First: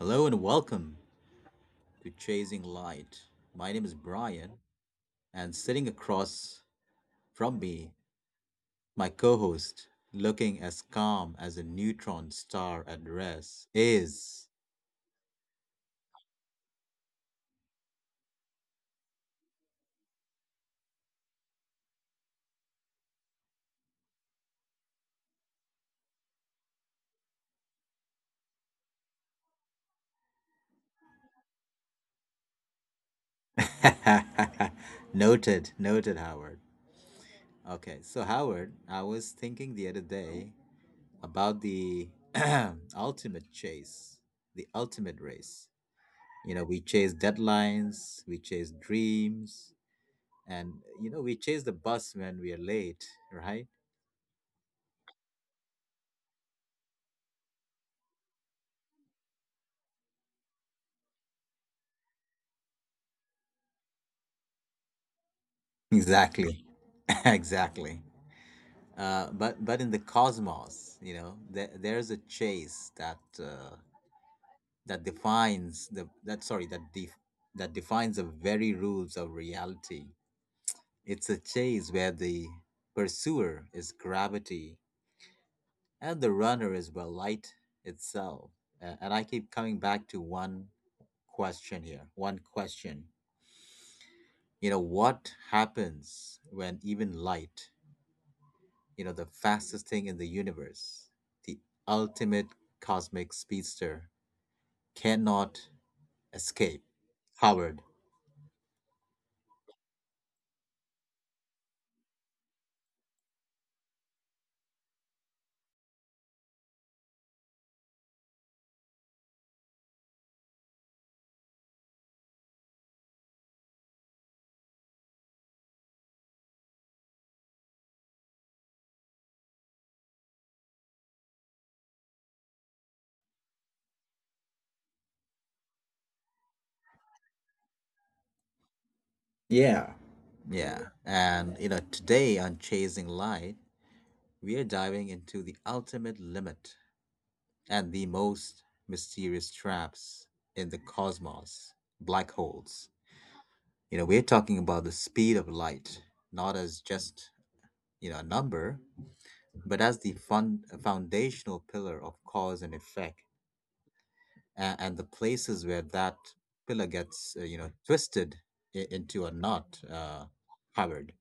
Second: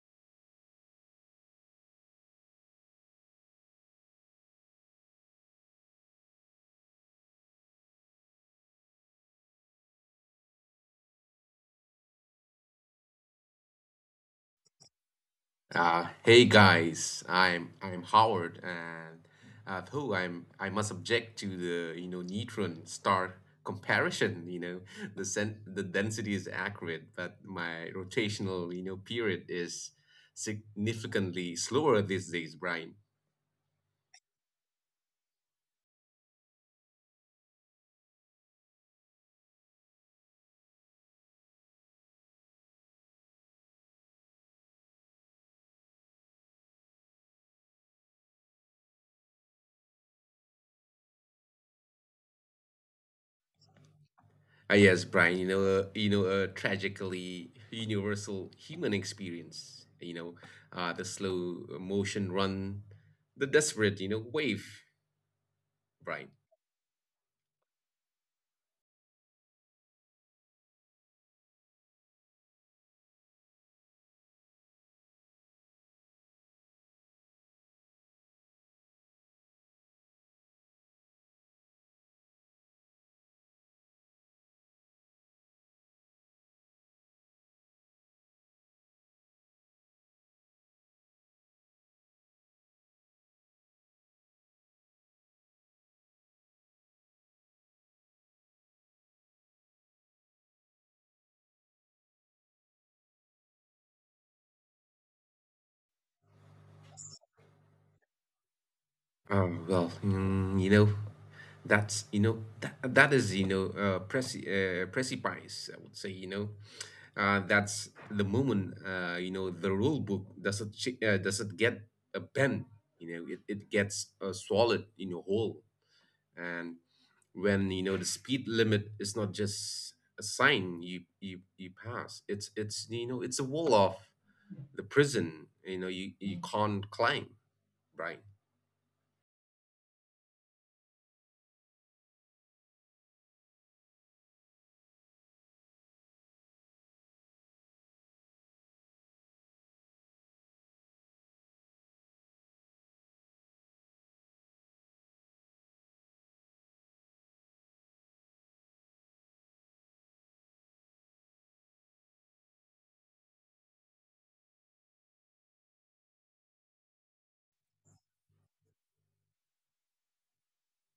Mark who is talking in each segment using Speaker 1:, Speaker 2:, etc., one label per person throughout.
Speaker 1: Hello and welcome to Chasing Light. My name is Brian, and sitting across from me, my co host, looking as calm as a neutron star at rest, is.
Speaker 2: Hey guys, I'm Howard, and who I'm I must object to the neutron star comparison. You know the density is accurate, but my rotational period is significantly slower these days, Brian.
Speaker 1: Noted, noted, Howard. Okay, so Howard, I was thinking the other day about the ultimate chase, the ultimate race. We chase deadlines, we chase dreams, and we chase the bus when we are late, right?
Speaker 2: Ah yes, Brian. You know, a tragically universal human experience. The slow motion run, the desperate wave, Brian.
Speaker 1: Exactly. Exactly. But in the cosmos, there's a chase that defines the very rules of reality. It's a chase where the pursuer is gravity, and the runner is, well, light itself. And I keep coming back to one question here, one question: what happens when even light, the fastest thing in the universe, the ultimate cosmic speedster, cannot escape, Howard?
Speaker 2: Well, mm, you know, that is you know, precipice, I would say. You know, that's the moment, you know the rule book doesn't get a bend. You know, it gets, swallowed in a whole. And when the speed limit is not just a sign you pass. It's you know it's a wall of the prison. You know, you can't climb, right?
Speaker 1: Yeah. Yeah, and today on Chasing Light, we are diving into the ultimate limit and the most mysterious traps in the cosmos: black holes. We're talking about the speed of light not as just a number, but as the foundational pillar of cause and effect, and the places where that pillar gets, twisted into a knot, Howard.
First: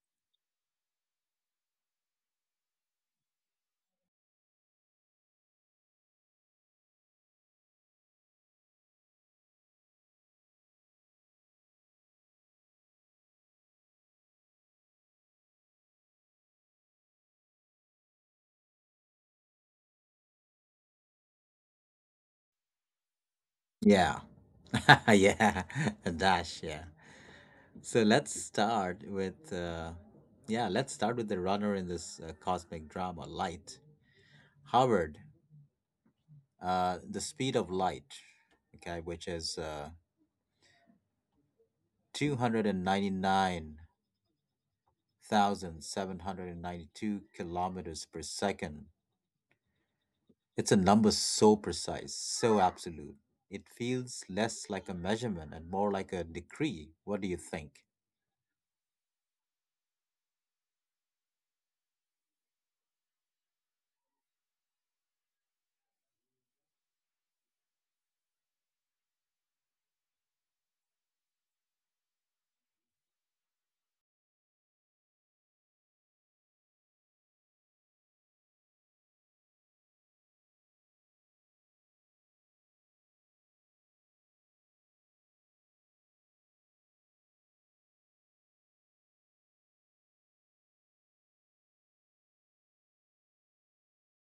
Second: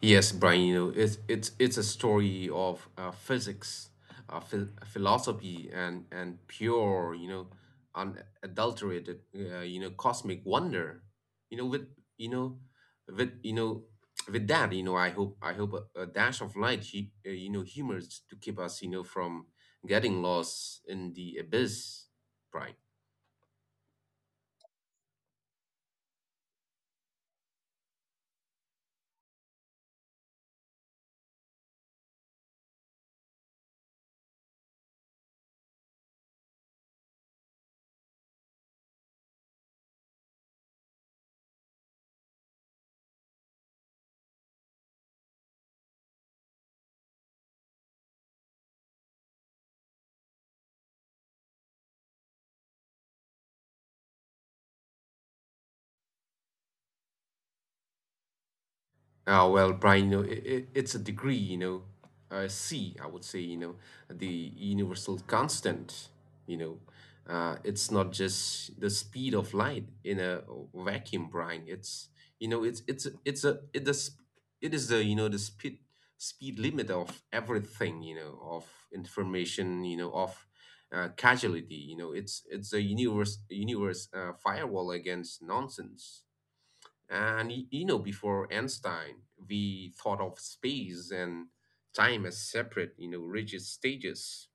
Speaker 2: Yes, Brian, you know, it's a story of physics, philosophy, and pure, you know, unadulterated, you know, cosmic wonder. You know, with you know, you know, with that, you know, I hope a dash of light, you know, humors to keep us, you know, from getting lost in the abyss, Brian.
Speaker 1: Yeah, yeah, dash, yeah. So let's start with, yeah, let's start with the runner in this, cosmic drama, light. Howard, the speed of light, okay, which is 299,792 kilometers per second. It's a number so precise, so absolute. It feels less like a measurement and more like a decree. What do you think?
Speaker 2: Well, Brian, you know, it, it's a degree, you know, C, I would say, you know, the universal constant, you know. It's not just the speed of light in a vacuum, Brian. It's, you know, it's a it does it is the you know the speed limit of everything, you know, of information, you know, of casualty, you know. It's a universe, firewall against nonsense. And you know, before Einstein, we thought of space and time as separate, you know, rigid stages.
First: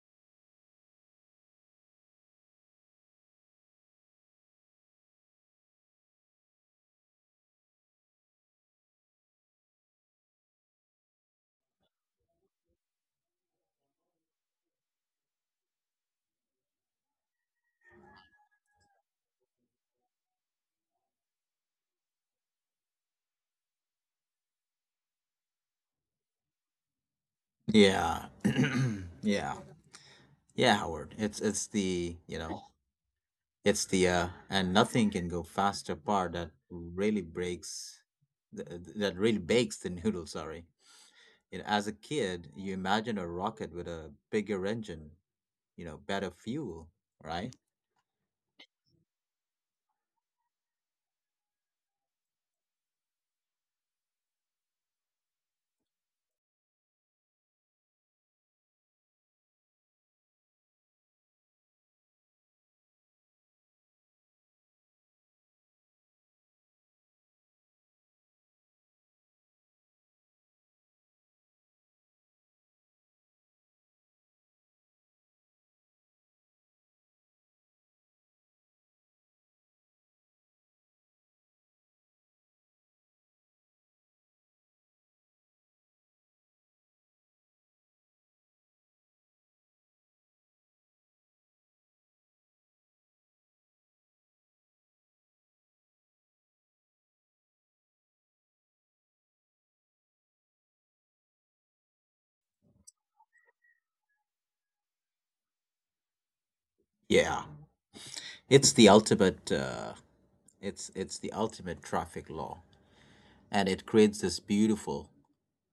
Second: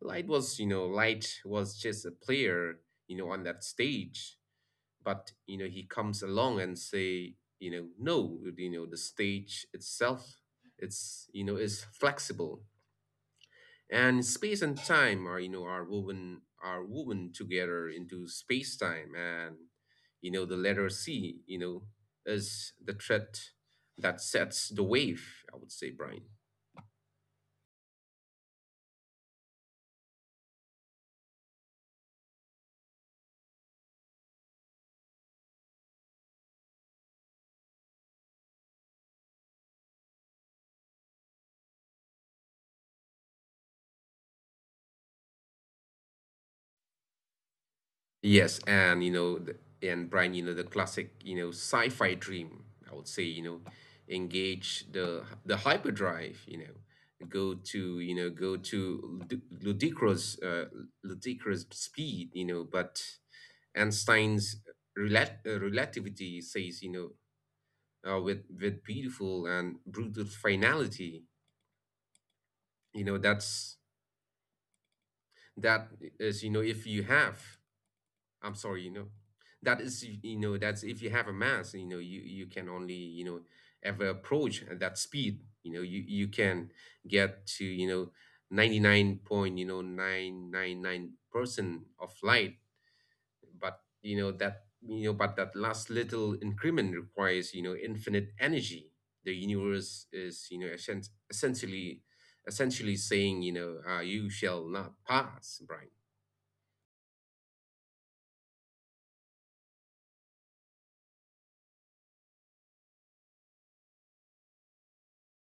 Speaker 2: Light was, you know, light was just a player, you know, on that stage. But you know, he comes along and say, you know, no, you know, the stage itself, it's you know, is flexible, and space and time are you know are woven together into space time, and you know the letter c you know is the thread that sets the wave, I would say, Brian.
Speaker 1: Yeah, yeah, yeah, Howard. It's the and nothing can go faster part that really breaks th- th- that really bakes the noodle. Sorry. As a kid, you imagine a rocket with a bigger engine, better fuel, right?
Speaker 2: Yes, and you know and Brian, you know, the classic, you know, sci-fi dream, I would say. You know, engage the hyperdrive, you know, go to ludic- ludicrous ludicrous speed, you know. But Einstein's relativity says, you know, with beautiful and brutal finality, you know, that's that is, you know, if you have, I'm sorry, you know, that is, you know, that's if you have a mass, you know, you can only, you know, ever approach at that speed, you know, you can get to, you know, 99 point, you know, 999% of light. But that last little increment requires you know infinite energy. The universe is you know essentially essentially saying, you know, you shall not pass, Brian.
Speaker 1: Yeah, it's the ultimate. It's the ultimate traffic law, and it creates this beautiful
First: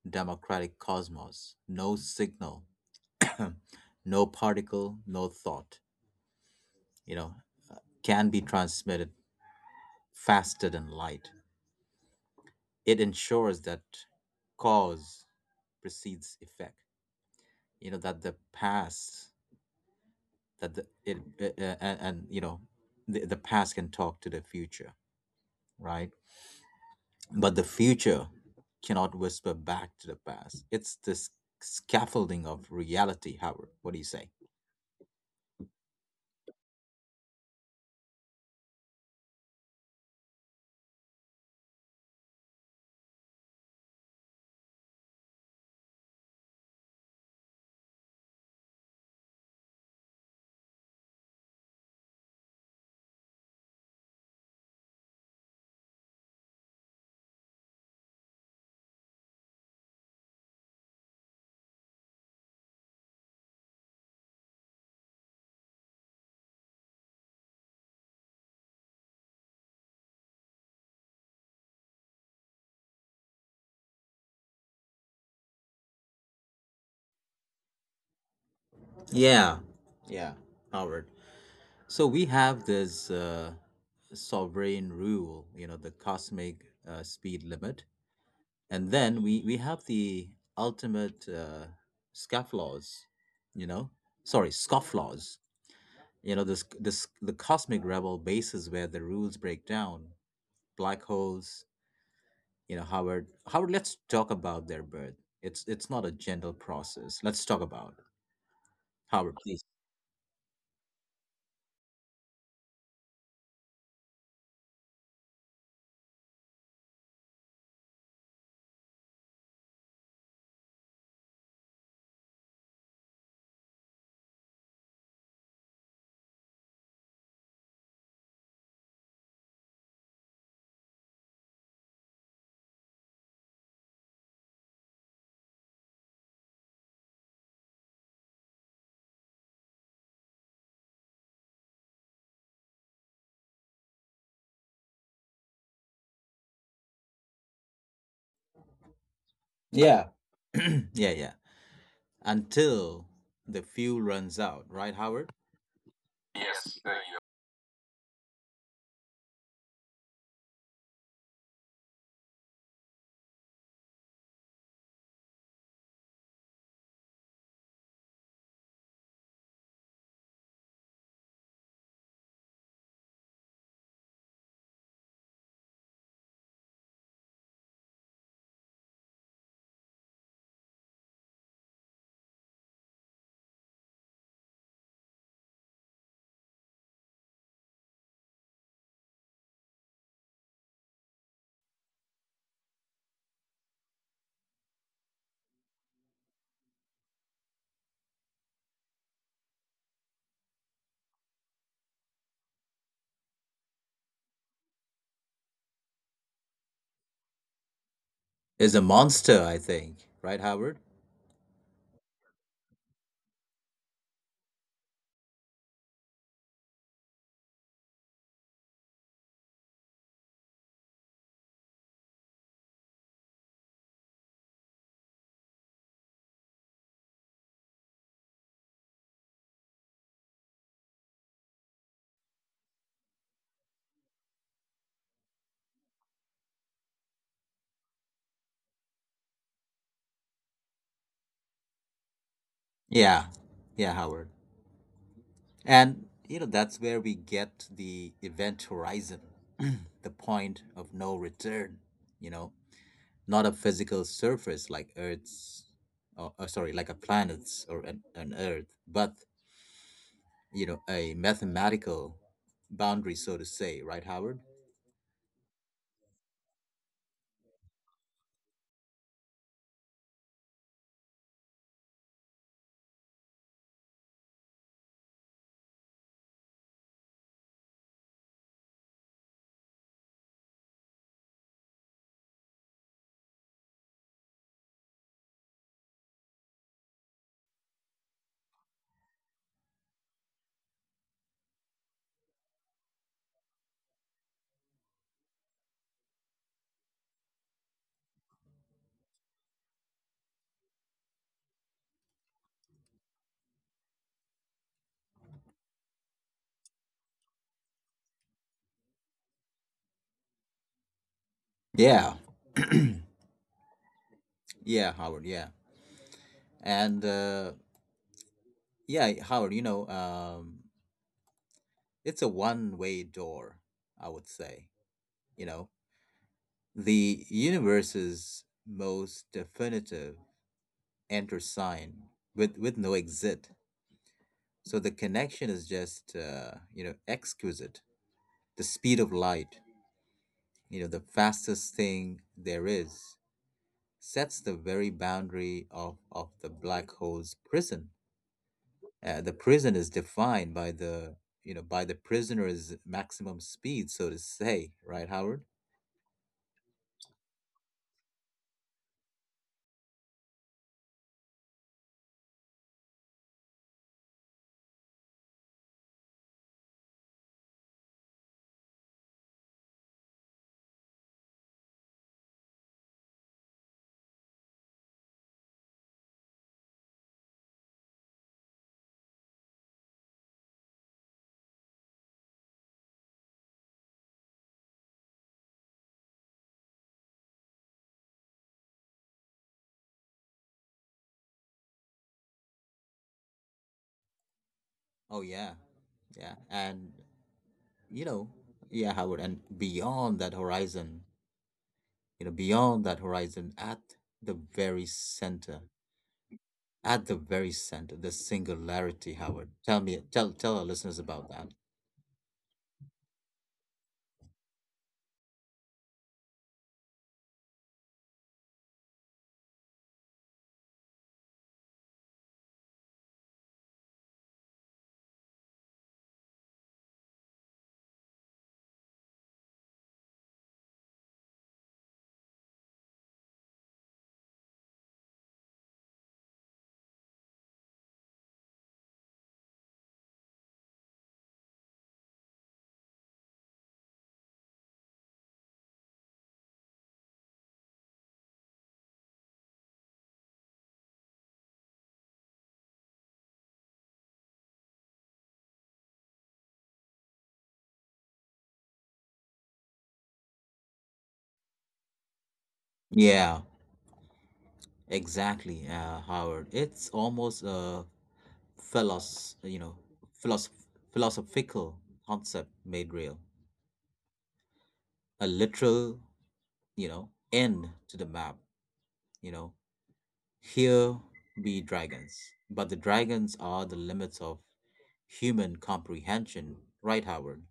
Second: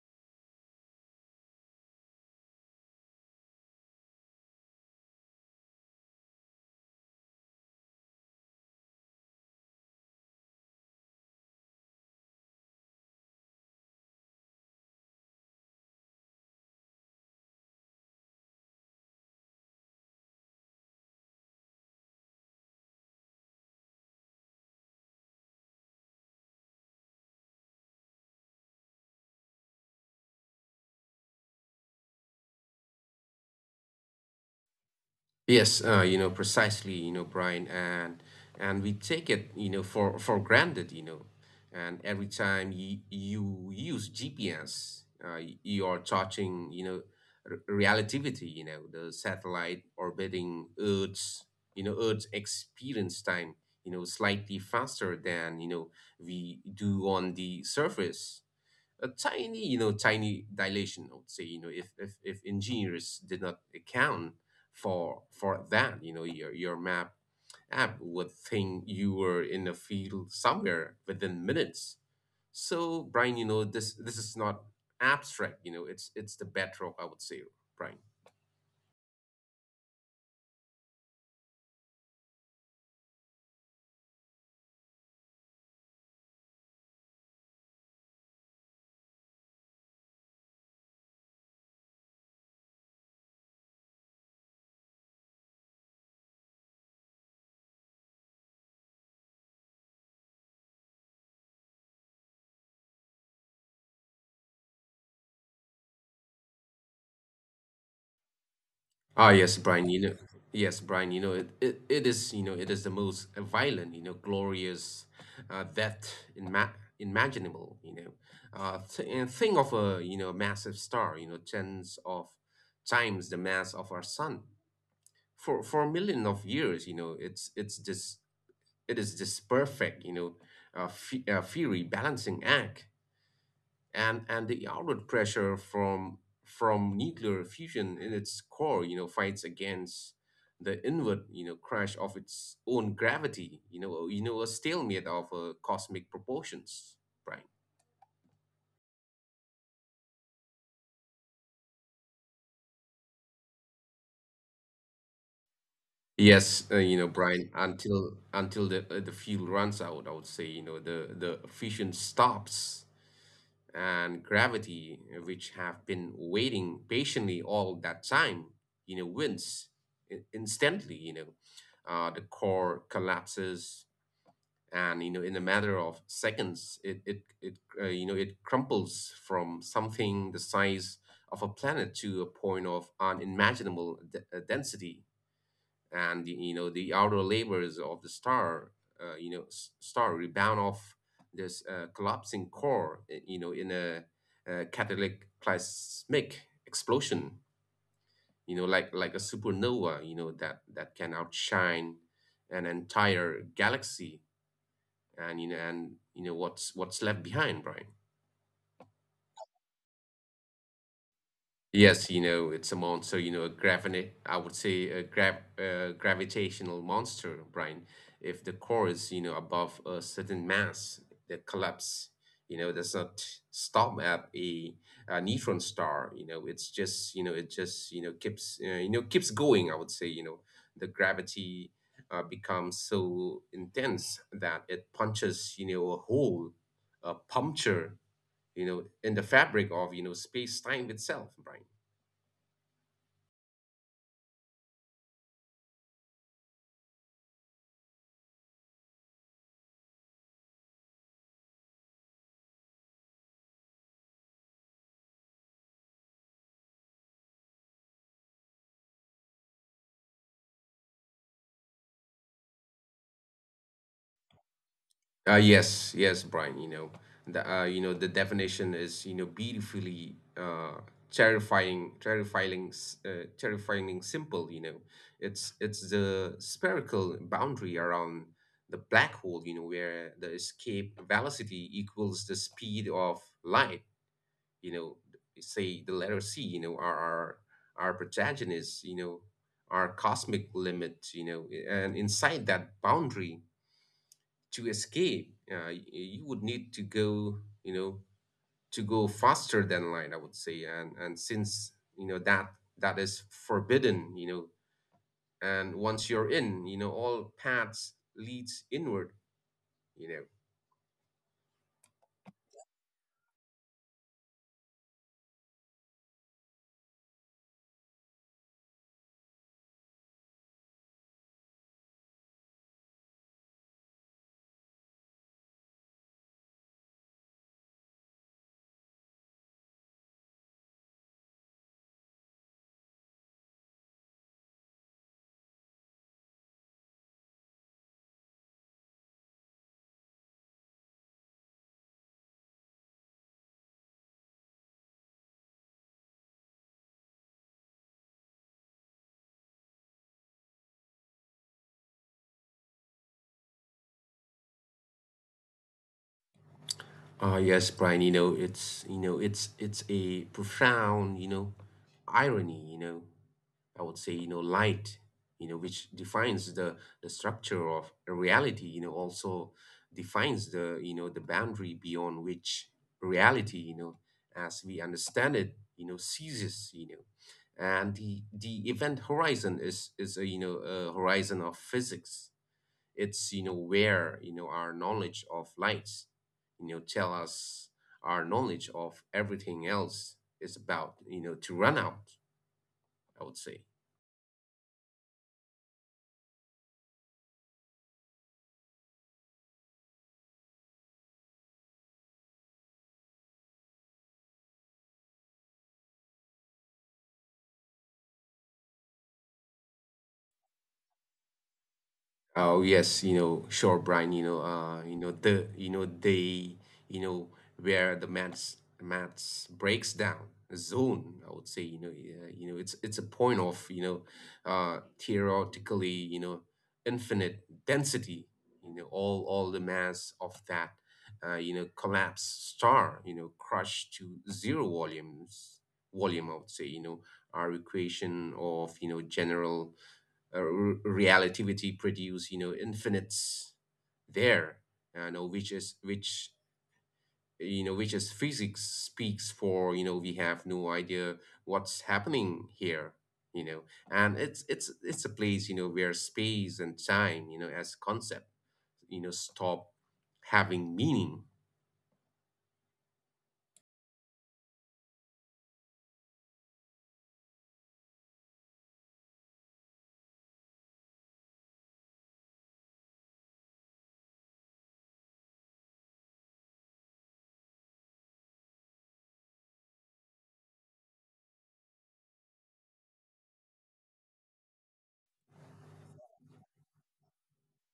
Speaker 1: democratic cosmos. No signal, no particle, no thought. You know, can be transmitted faster than light. It ensures that cause precedes effect. You know that the past that the it and, The past can talk to the future, right? But the future cannot whisper back to the past. It's this scaffolding of reality, Howard. What do you say?
Speaker 2: Yes, you know, precisely, you know, Brian, and we take it, you know, for granted, you know, and every time you you use GPS, you are touching, you know, r relativity, you know, the satellite orbiting Earth's experience time, you know, slightly faster than, you know, we do on the surface, a tiny, you know, tiny dilation, I would say. You know, if engineers did not account for that, you know, your map app would think you were in a field somewhere within minutes. So, Brian, you know, this is not abstract. You know, it's the bedrock, I would say, Brian.
Speaker 1: Yeah, yeah, Howard. So we have this, sovereign rule, the cosmic, speed limit. And then we have the ultimate, scofflaws — you know sorry scofflaws, you know this this the cosmic rebel bases where the rules break down: black holes. Howard, Howard, let's talk about their birth. It's not a gentle process. Let's talk about it.
Speaker 2: Ah, yes,
Speaker 1: Howard, please.
Speaker 2: Brian, you know, it, it, it is, you know, it is the most violent, you know, glorious, that ima imaginable, you know. Th and Think of a, you know, massive star, you know, tens of times the mass of our sun. For a million of years, you know, it is this perfect, you know, fu fury balancing act, and the outward pressure from nuclear fusion in its core you know fights against the inward you know crash of its own gravity, you know, you know, a stalemate of cosmic proportions, Brian.
Speaker 1: Yeah. Yeah, yeah, until the fuel runs out, right, Howard?
Speaker 2: Yes, you
Speaker 1: Yes,
Speaker 2: know,
Speaker 1: there you go.
Speaker 2: Brian, until the, the fuel runs out, I would say. You know, the fission stops, and gravity, which have been waiting patiently all that time, you know, wins instantly. You know, the core collapses, and you know, in a matter of seconds, it you know it crumples from something the size of a planet to a point of unimaginable density. And you know the outer layers of the star, you know, star rebound off this, collapsing core, you know, in a, cataclysmic explosion, you know, like a supernova, you know, that that can outshine an entire galaxy. And you know, and you know what's left behind, Brian.
Speaker 1: Is a monster, I think, right, Howard?
Speaker 2: Yes, you know, it's a monster, you know, a gravina I would say a grav gravitational monster, Brian. If the core is, you know, above a certain mass, the collapse, you know, does not stop at a neutron star, you know, it's just, you know, it just, you know, keeps going, I would say. You know, the gravity, becomes so intense that it punches, you know, a hole, a puncture, you know, in the fabric of, you know, space-time itself, Brian.
Speaker 1: Yeah, yeah, Howard. And, that's where we get the event horizon, the point of no return, you know, not a physical surface like Earth's, or, sorry, like a planet's or an Earth, but, a mathematical boundary, so to say, right, Howard?
Speaker 2: Yes, yes, Brian. You know, the, you know the definition is you know beautifully, terrifying simple. You know, it's the spherical boundary around the black hole. You know, where the escape velocity equals the speed of light. You know, say the letter C. You know, our protagonist. You know, our cosmic limit. You know, and inside that boundary, to escape, you would need to go, you know faster than light, I would say. And since you know that that is forbidden, you know, and once you're in, you know, all paths leads inward, you know.
Speaker 1: Yeah. Yeah, Howard, yeah. And, yeah, Howard, it's a one-way door, I would say, you know. The universe's most definitive enter sign, with no exit. So the connection is just, exquisite. The speed of light, the fastest thing there is, sets the very boundary of the black hole's prison. The prison is defined by the, by the prisoner's maximum speed, so to say, right, Howard?
Speaker 2: Ah yes, Brian, you know it's a profound, you know, irony, you know, I would say. You know, light, you know, which defines the structure of reality, you know, also defines the, you know, the boundary beyond which reality, you know, as we understand it, you know, ceases, you know. And the event horizon is a, you know, a horizon of physics. It's, you know, where, you know, our knowledge of lights, you know, tell us our knowledge of everything else is about, you know, to run out, I would say.
Speaker 1: Oh yeah, yeah. And, you know, yeah, Howard, and beyond that horizon, at the very center, the singularity, Howard. Tell me, tell our listeners about that.
Speaker 2: Oh yes, you know, sure, Brian. You know the, you know they, you know where the maths breaks down a zone, I would say. You know, you know, it's a point of, you know, theoretically, you know, infinite density. You know, all the mass of that, you know, collapsed star, you know, crushed to zero volume, I would say. You know, our equation of, you know, general, relativity produce you know infinites there, you know, which is which you know which is physics speaks for you know we have no idea what's happening here, you know. And it's a place you know where space and time you know as concept you know stop having meaning.
Speaker 1: Yeah, exactly, Howard. It's almost, philos you know philosoph- philosophical concept made real, a literal, end to the map. you know here be dragons, but the dragons are the limits of human comprehension, right, Howard?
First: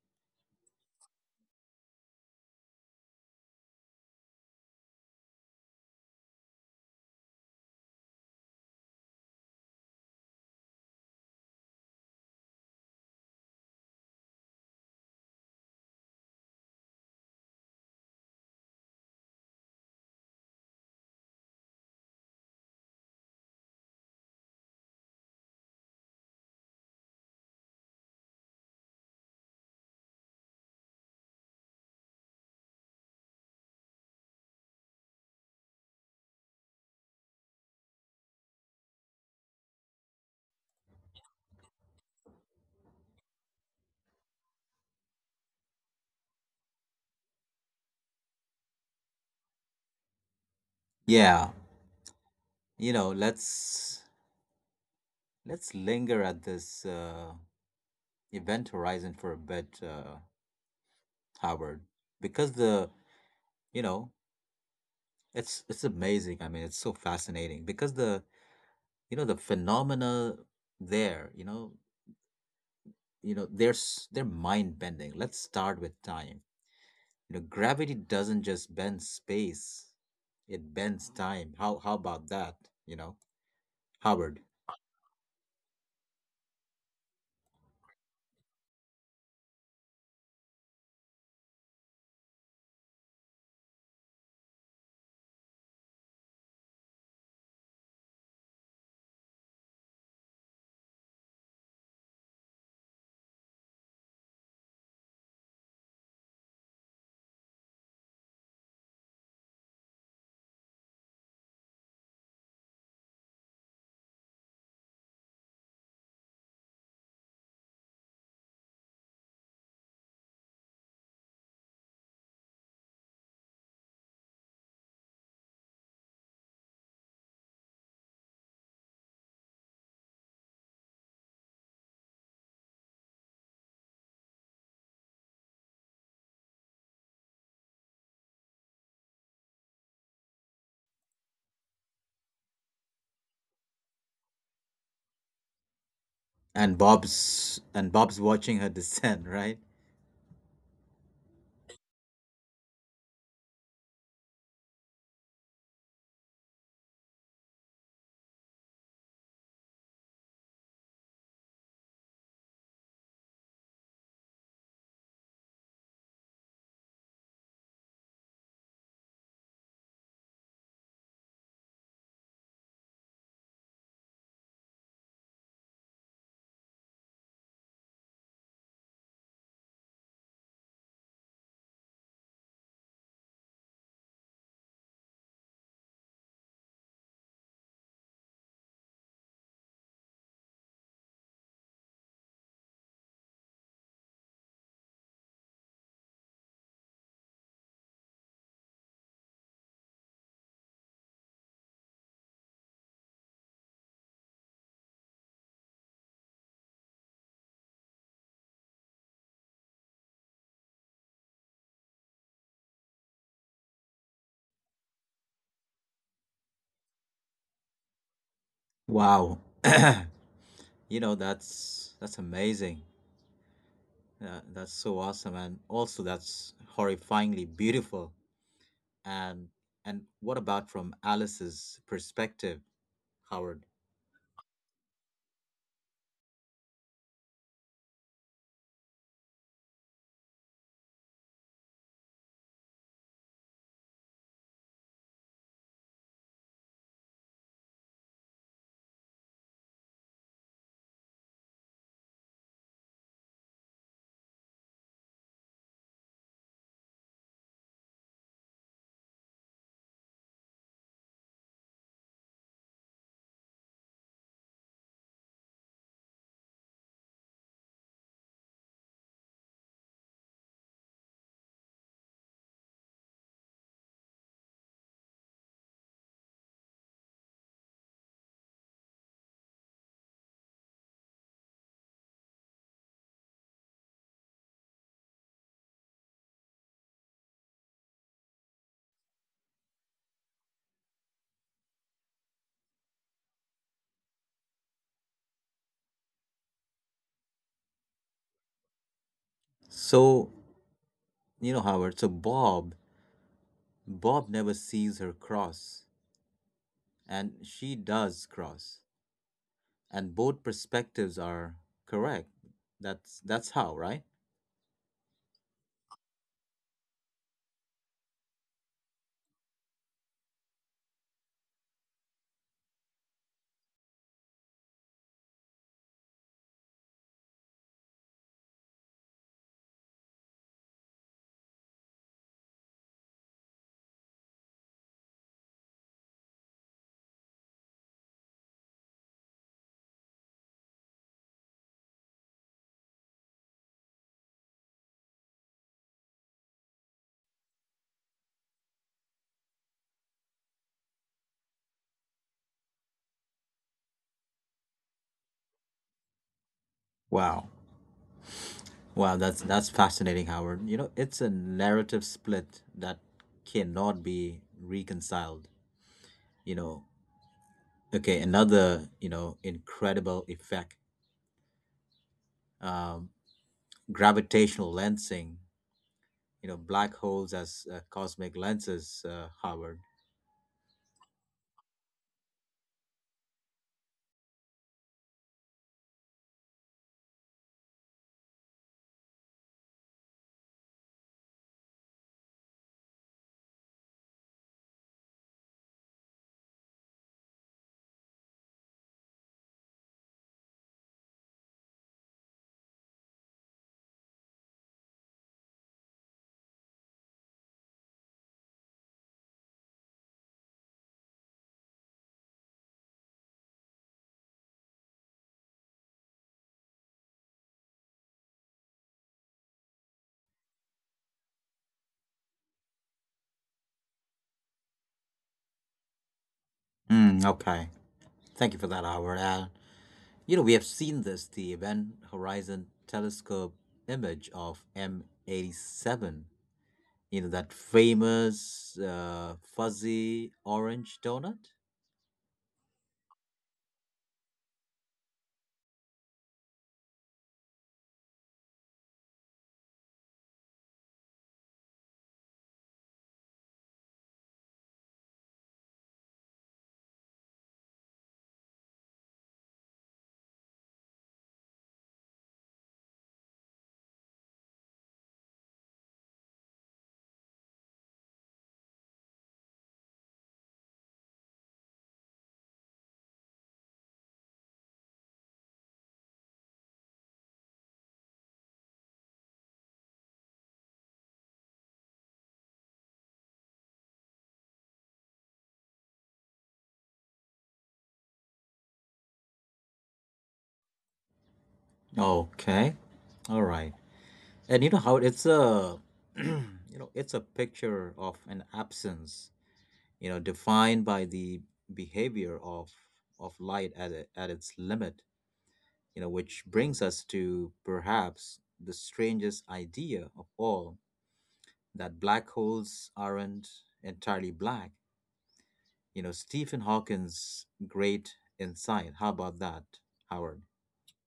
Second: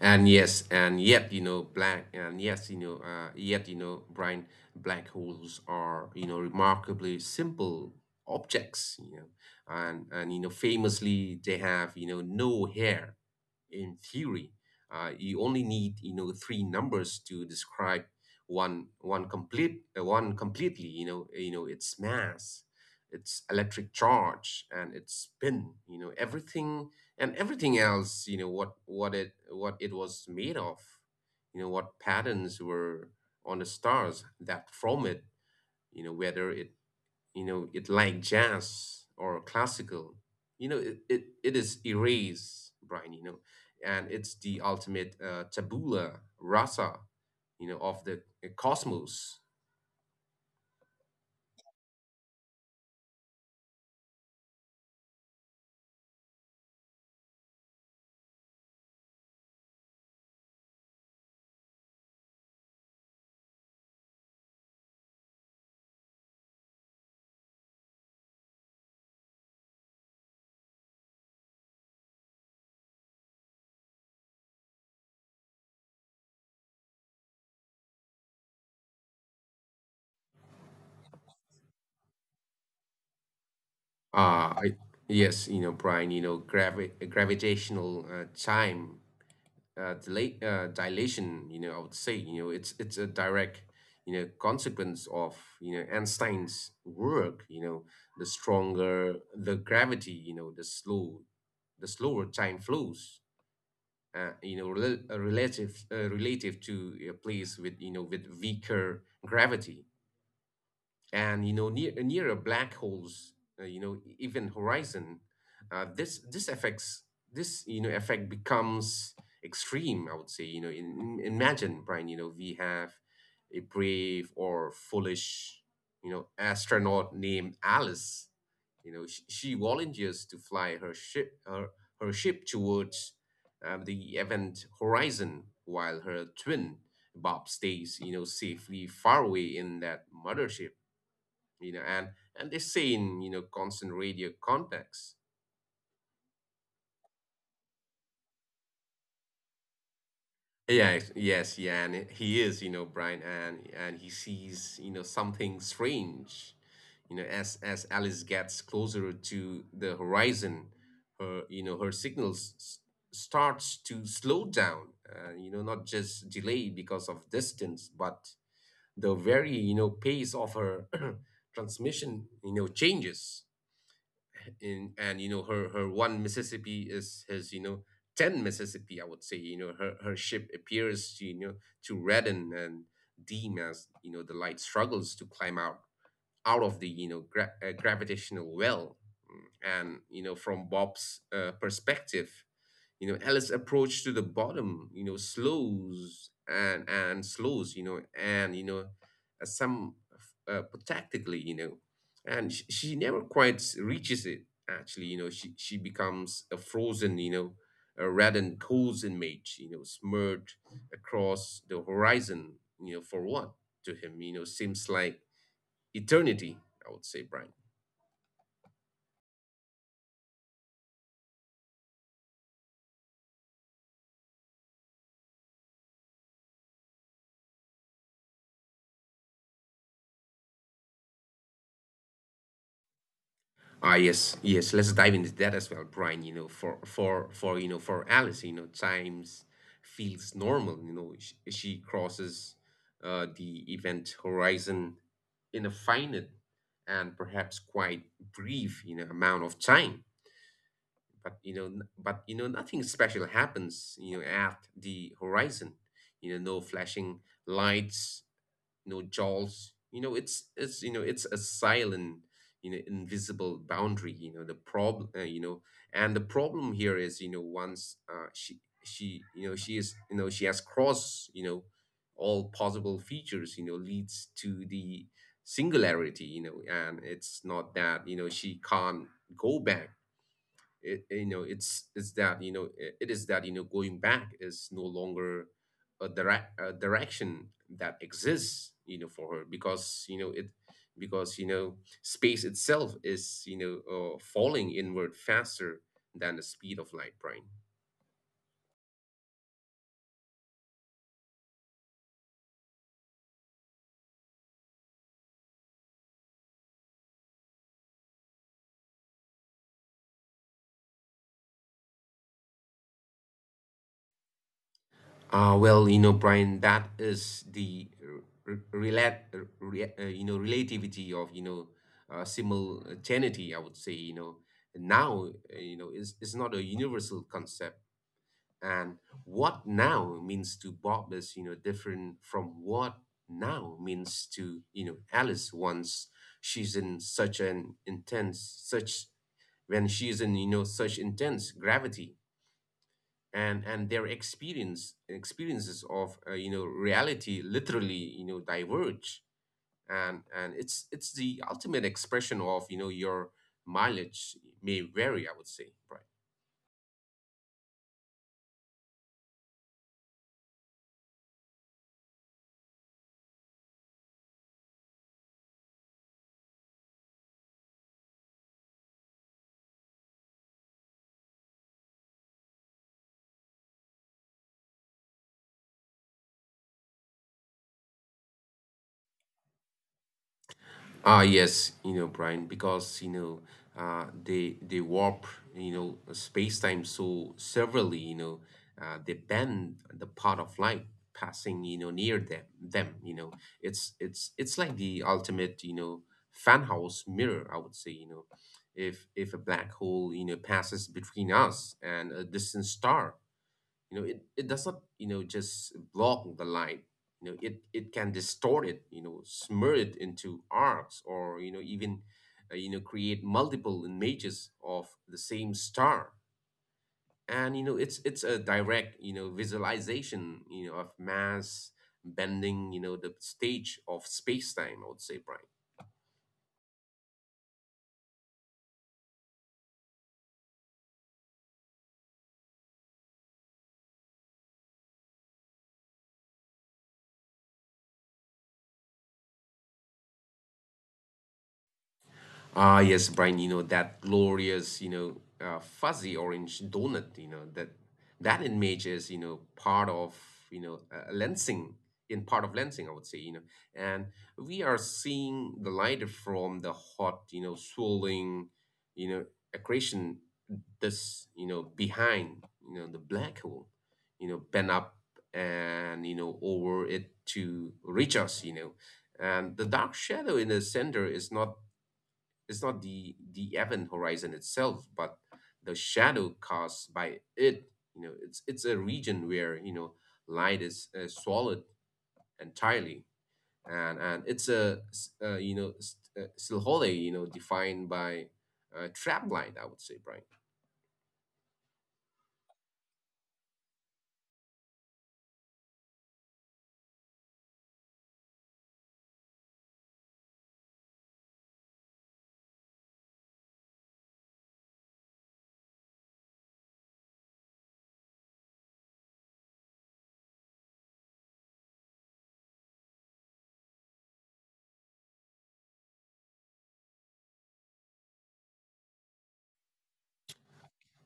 Speaker 2: And yes, and yet, you know, black, and yes, you know, yet, you know, Brian, black holes are, you know, remarkably simple objects, you know, and, you know, famously, they have, you know, no hair in theory. You only need you know three numbers to describe one completely. You know its mass, its electric charge, and its spin. You know everything and everything else. You know what it was made of. You know what patterns were on the stars that from it. You know whether it you know it like jazz or classical, it is erased, Brian. And it's the ultimate tabula rasa of the cosmos.
Speaker 1: Yeah, you know let's let's linger at this, event horizon for a bit, Howard, because the you know it's amazing. I mean, it's so fascinating because the phenomena there, there's they're mind bending let's start with time. Gravity doesn't just bend space, it bends time. How about that, you know Howard?
Speaker 2: uh I, yes, Brian, gravitational time delay, dilation. I would say, it's a direct consequence of Einstein's work. The stronger the gravity, the slower time flows, relative to a place with weaker gravity, and near a black holes even horizon. uh, this this affects this effect becomes extreme, I would say, imagine, Brian, we have a brave or foolish, astronaut named Alice. She volunteers to fly her ship towards, the event horizon, while her twin Bob stays safely far away in that mothership, you know, and and they say in constant radio contacts.
Speaker 1: And Bob's watching her descend, right?
Speaker 2: Yeah, yes, yeah, and he is, Brian, and he sees, something strange, as Alice gets closer to the horizon. Her signals starts to slow down, not just delay because of distance, but the very, pace of her transmission, changes. In and you know her one Mississippi is his, 10 Mississippi, I would say. Her her ship appears to you know to redden and dim as the light struggles to climb out of the gravitational well. Mm, and from Bob's perspective, Alice approach to the bottom, slows and slows, some, tactically, and she never quite reaches it. Actually, she becomes a frozen, a reddened coals image, smeared across the horizon, for what, to him, seems like eternity. I would say, Brian.
Speaker 1: Wow. That's amazing. That's so awesome, and also that's horrifyingly beautiful. And and what about from Alice's perspective, Howard?
Speaker 2: Ah, yes, yes. Let's dive into that as well, Brian. For Alice, times feels normal. She crosses, the event horizon in a finite and perhaps quite brief, amount of time. But nothing special happens, at the horizon. No flashing lights, jaws, it's a silent, invisible boundary. You know the problem uh, you know and the problem here is, once, she you know she is you know she has crossed, all possible features, leads to the singularity, and it's not that she can't go back. It, you know it's that you know it, it is that you know going back is no longer a direction that exists, for her, because space itself is, falling inward faster than the speed of light, Brian.
Speaker 1: So, Howard, so Bob never sees her cross, and she does cross. And both perspectives are correct. That's how, right?
Speaker 2: Well, Brian, that is the relativity of, simultaneity, I would say. Now, is not a universal concept. And what now means to Bob is, different from what now means to, Alice once she's in such an intense, such when she's in, such intense gravity. And their experiences of, reality literally diverge. And it's the ultimate expression of your mileage may vary, I would say. Right?
Speaker 1: Wow. Wow, that's fascinating, Howard. It's a narrative split that cannot be reconciled. You know, okay, another, incredible effect. Um, gravitational lensing, black holes as, cosmic lenses, Howard.
Speaker 2: Ah, yes, Brian, because, they warp, space time so severely, they bend the path of light passing, near them. It's like the ultimate, fan house mirror, I would say, if a black hole, passes between us and a distant star. It does not just block the light. It can distort it, smear it into arcs, or even, create multiple images of the same star. And it's a direct, visualization, of mass bending, the stage of space-time, I would say, Brian.
Speaker 1: Mm, okay. Thank you for that, Howard. We have seen this, the Event Horizon Telescope image of M87, that famous, fuzzy orange donut.
Speaker 2: Ah, yes, Brian, that glorious, fuzzy orange donut, that image is, part of, lensing, in part of lensing, I would say, and we are seeing the light from the hot, swirling, you know, accretion this, behind, the black hole, bend up and, over it to reach us, and the dark shadow in the center is not it's not the event horizon itself, but the shadow cast by it. It's a region where light is, swallowed entirely, and it's a silhole, defined by, trap light. I would say, Brian.
Speaker 1: Okay. All right. And you know how it's a, it's a picture of an absence, defined by the behavior of light at, at its limit, which brings us to perhaps the strangest idea of all: that black holes aren't entirely black. Stephen Hawking's great insight. How about that, Howard?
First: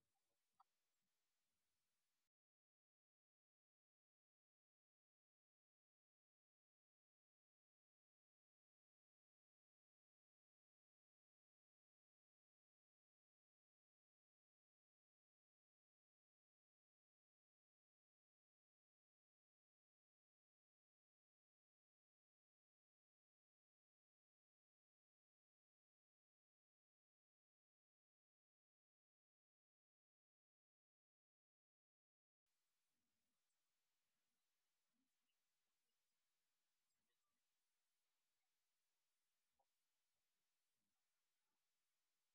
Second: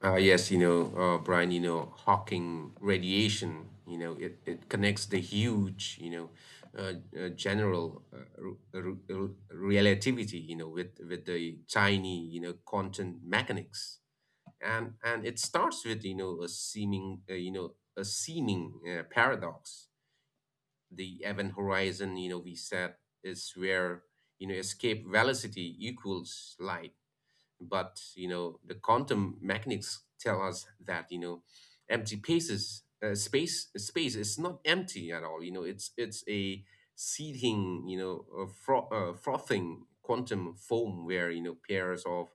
Speaker 2: Yes, Brian, Hawking radiation, it connects the huge, uh, general, relativity, with the tiny, quantum mechanics, and it starts with, a seeming, paradox. The event horizon, we said, is where, escape velocity equals light. But the quantum mechanics tell us that, empty spaces space is not empty at all. It's a seething, frothing quantum foam where, pairs of,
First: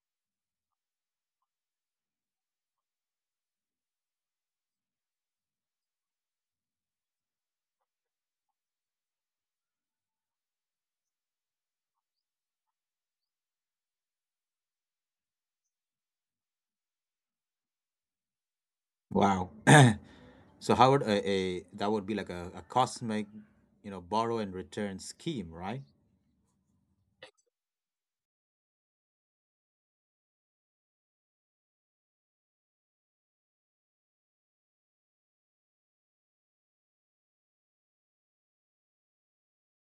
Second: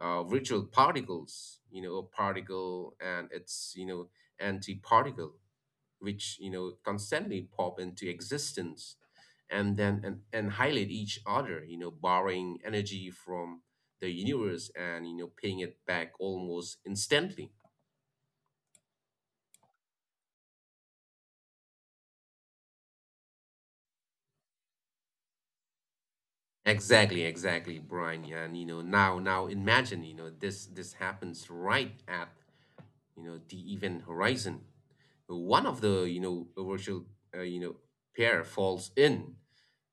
Speaker 2: virtual particles, a particle and its antiparticle, which constantly pop into existence and then, and highlight each other, borrowing energy from the universe and paying it back almost instantly.
Speaker 1: Wow. So, Howard, a that would be like a cosmic, borrow and return scheme, right?
Speaker 2: Exactly, exactly, Brian. Yeah, and now imagine, this happens right at, the event horizon. One of the virtual, uh, you know pair falls in,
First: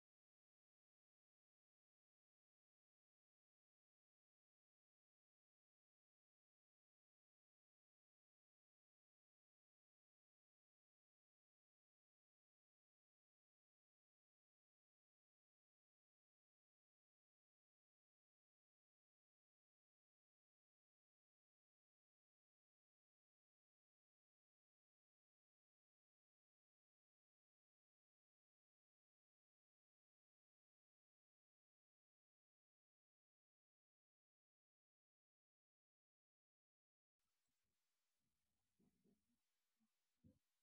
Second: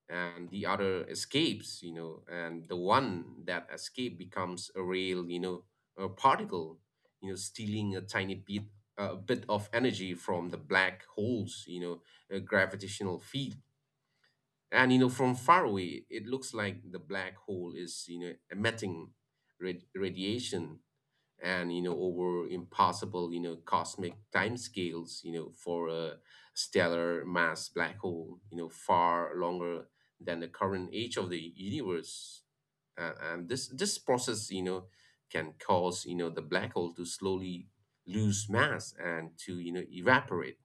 Speaker 2: and the other escapes, and the one that escape becomes a real, a particle, stealing a bit of energy from the black holes, a gravitational field, and from far away it looks like the black hole is, emitting, radiation, and over impossible, cosmic timescales, for a stellar mass black hole, far longer than the current age of the universe. And this process, can cause, the black hole to slowly lose mass and to evaporate.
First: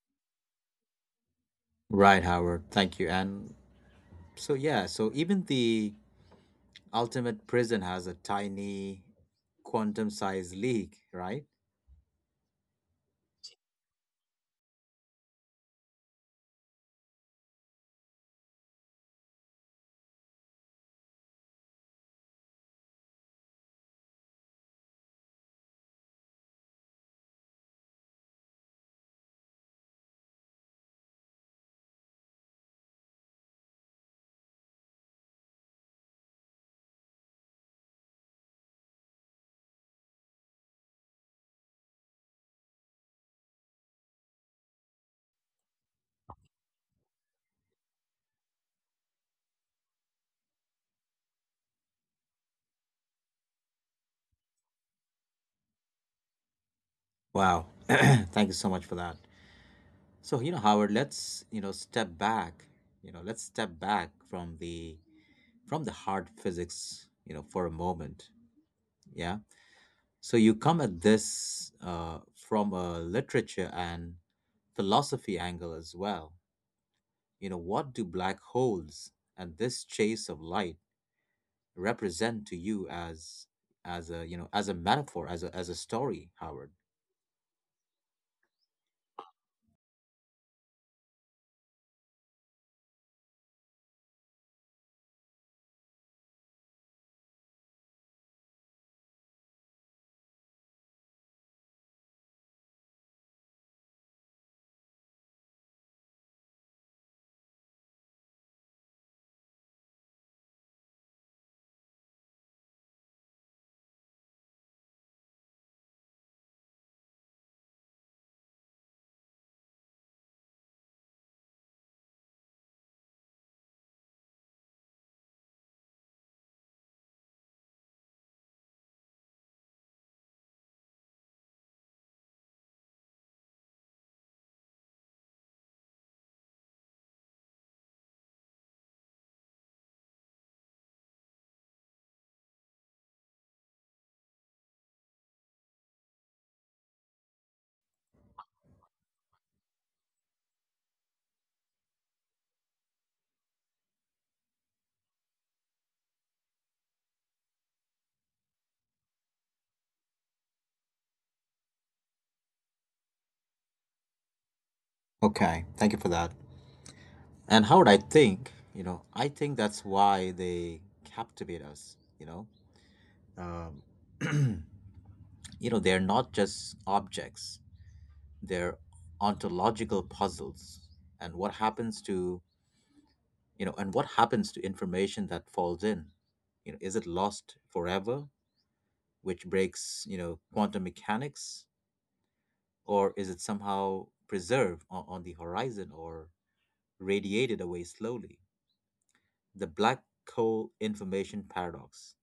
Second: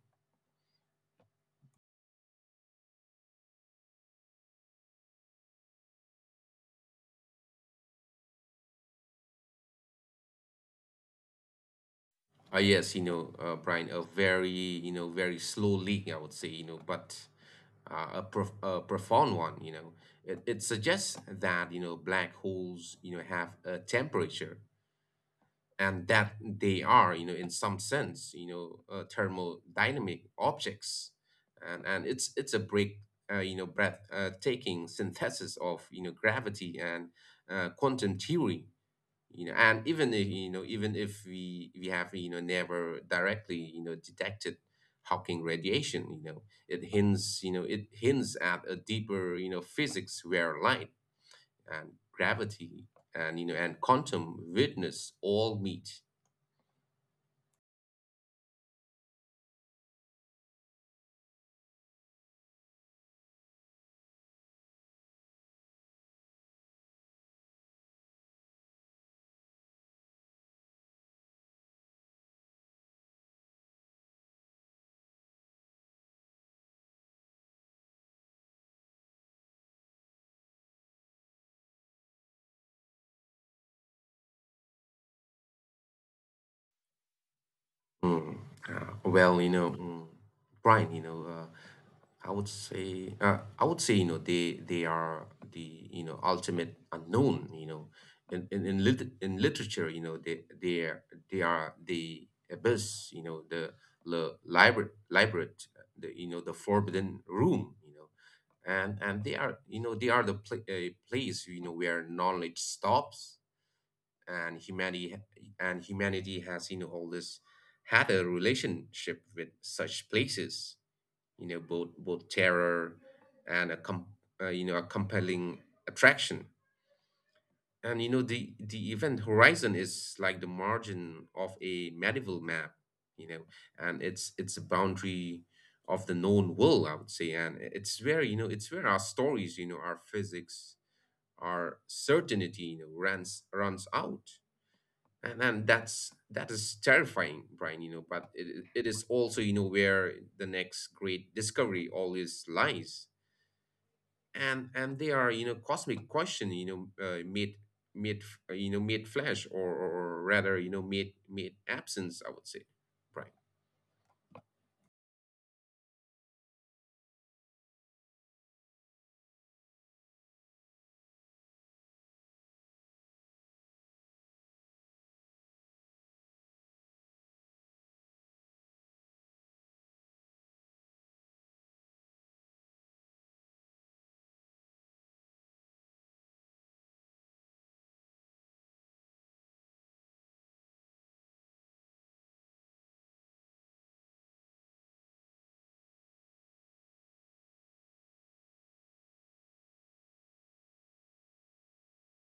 Speaker 1: Right, Howard. Thank you. And so even the ultimate prison has a tiny, quantum sized leak, right?
Speaker 2: Yes, Brian, a very, very slow leak, I would say, but a profound one. It suggests that, black holes, have a temperature, and that they are, in some sense, thermodynamic objects. And it's a breathtaking synthesis of, gravity and, quantum theory, and even if, even if we have, never directly, detected Hawking radiation, it hints at a deeper, physics where light and gravity and you know and quantum witness all meet.
Speaker 1: Wow. Thank you so much for that. So, Howard, step back, you know, let's step back from the hard physics, for a moment. Yeah. So you come at this, from a literature and philosophy angle as well. What do black holes and this chase of light represent to you as, as a metaphor, as a story, Howard?
Speaker 2: Mm, well, Brian, I would say, they are the ultimate unknown. In literature, they are the abyss. The library, the forbidden room. And they are they are the place where knowledge stops and humanity and humanity has always had a relationship with such places, both terror and a compelling attraction. And the event horizon is like the margin of a medieval map. you know and it's a boundary of the known world, I would say. And it's where it's where our stories, our physics, our certainty runs out. And that is terrifying, Brian, but it is also where the next great discovery always lies. And they are cosmic question made made f- you know made flesh, or, or rather, made absence, I would say, Brian.
Speaker 1: Okay. Thank you for that. And how would I think? I think that's why they captivate us. Um, they're not just objects; they're ontological puzzles. And what happens to and what happens to information that falls in? Is it lost forever, which breaks, quantum mechanics, or is it somehow preserved on, the horizon, or radiated away slowly? The black hole information paradox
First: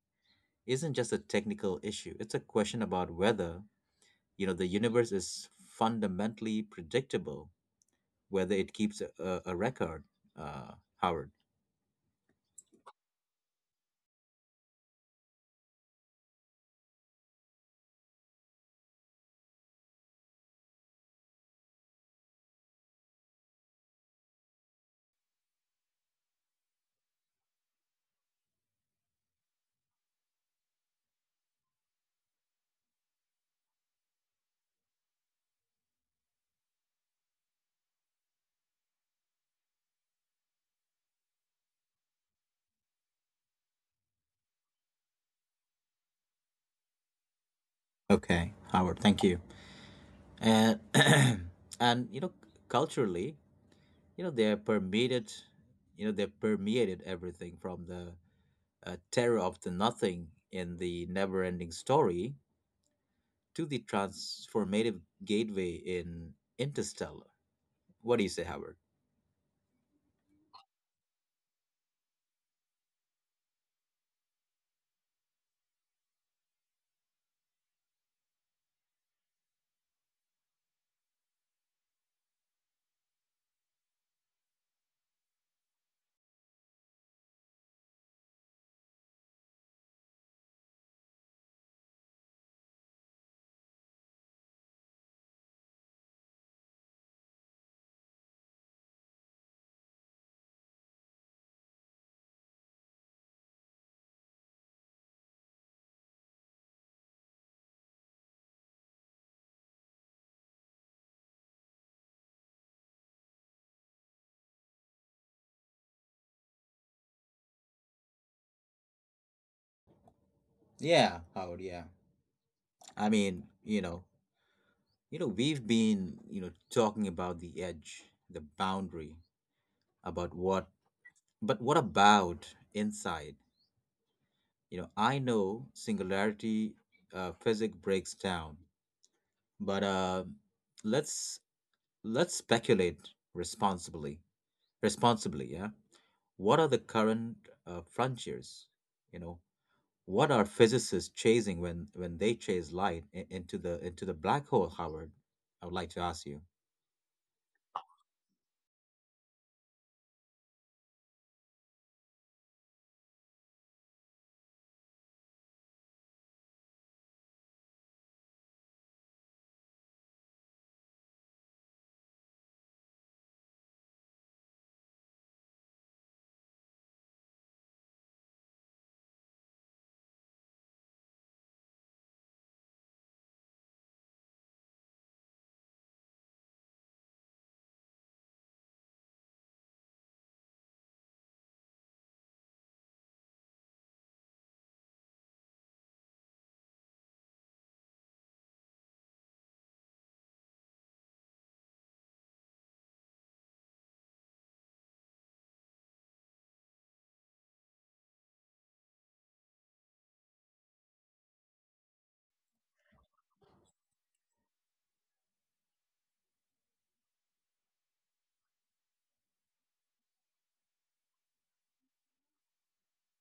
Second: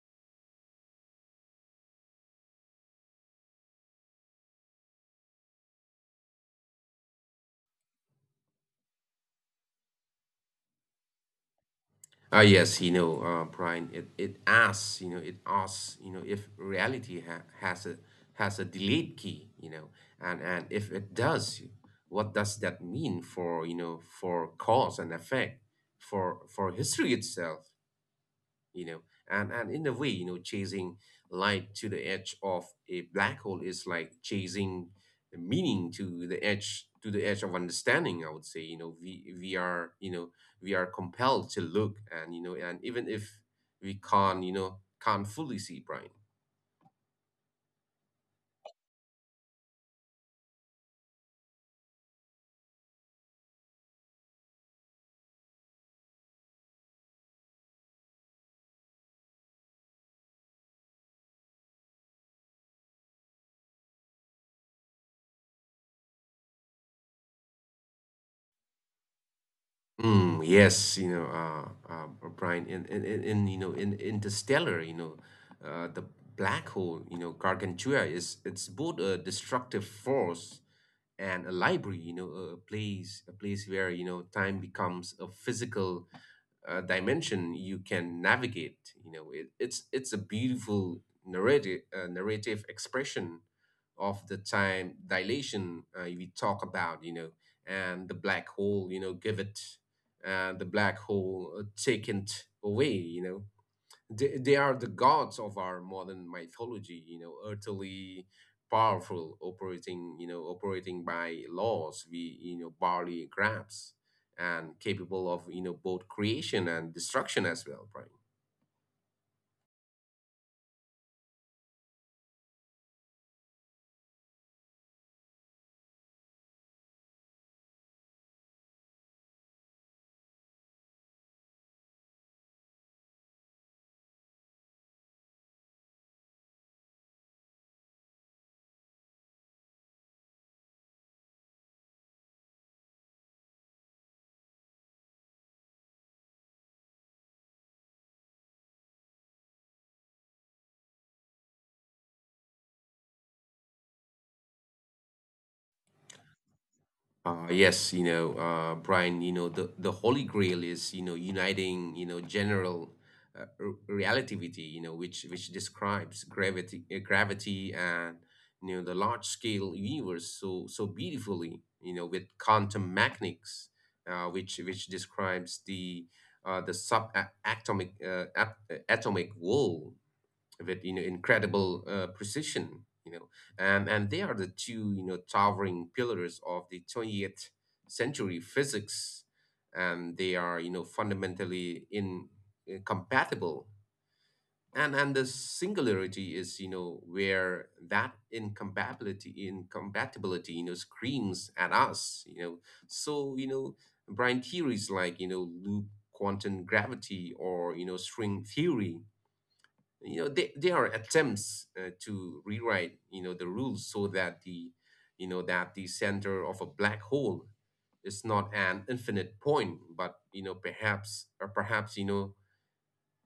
Speaker 1: isn't just a technical issue. It's a question about whether, the universe is fundamentally predictable, whether it keeps a, record, uh, Howard.
Speaker 2: Yes, Brian, it asks, it asks, if reality ha has a delete key, and if it does, what does that mean for, for cause and effect, for history itself? you know and in a way, chasing light to the edge of a black hole is like chasing meaning to the edge of understanding, I would say. We are we are compelled to look, and you know and even if we can't, can't fully see, Brian.
Speaker 1: Okay, Howard, thank you. And and you know, culturally, they're permeated, you know, they're permeated everything, from the, terror of the nothing in The NeverEnding Story to the transformative gateway in Interstellar. What do you say, Howard?
Speaker 2: Yes, Brian, in Interstellar, the black hole, Gargantua is it's both a destructive force and a library, a place where time becomes a physical dimension you can navigate. It, it's a beautiful narrative expression of the time dilation, we talk about. And the black hole, give it, and the black hole, take it away. They are the gods of our modern mythology, utterly powerful, operating, operating by laws we, barely grasp, and capable of, both creation and destruction as well, right?
Speaker 1: Yeah, Howard. Yeah. I mean, we've been, talking about the edge, the boundary, about but what about inside? I know singularity, physics breaks down, but, let's, speculate responsibly, responsibly, yeah. What are the current, frontiers? You know, what are physicists chasing when, they chase light, into the, black hole, Howard? I would like to ask you.
Speaker 2: Yes, Brian, the Holy Grail is, uniting, general, relativity, which describes gravity, the large scale universe so beautifully, with quantum mechanics, which describes the subatomic atomic world, with incredible precision. you know and they are the two, towering pillars of the 20th century physics, and they are, fundamentally incompatible. And the singularity is where that incompatibility screams at us. So you know Brian, theories like, loop quantum gravity, or string theory, they are attempts to rewrite the rules so that the, that the center of a black hole is not an infinite point, but, perhaps,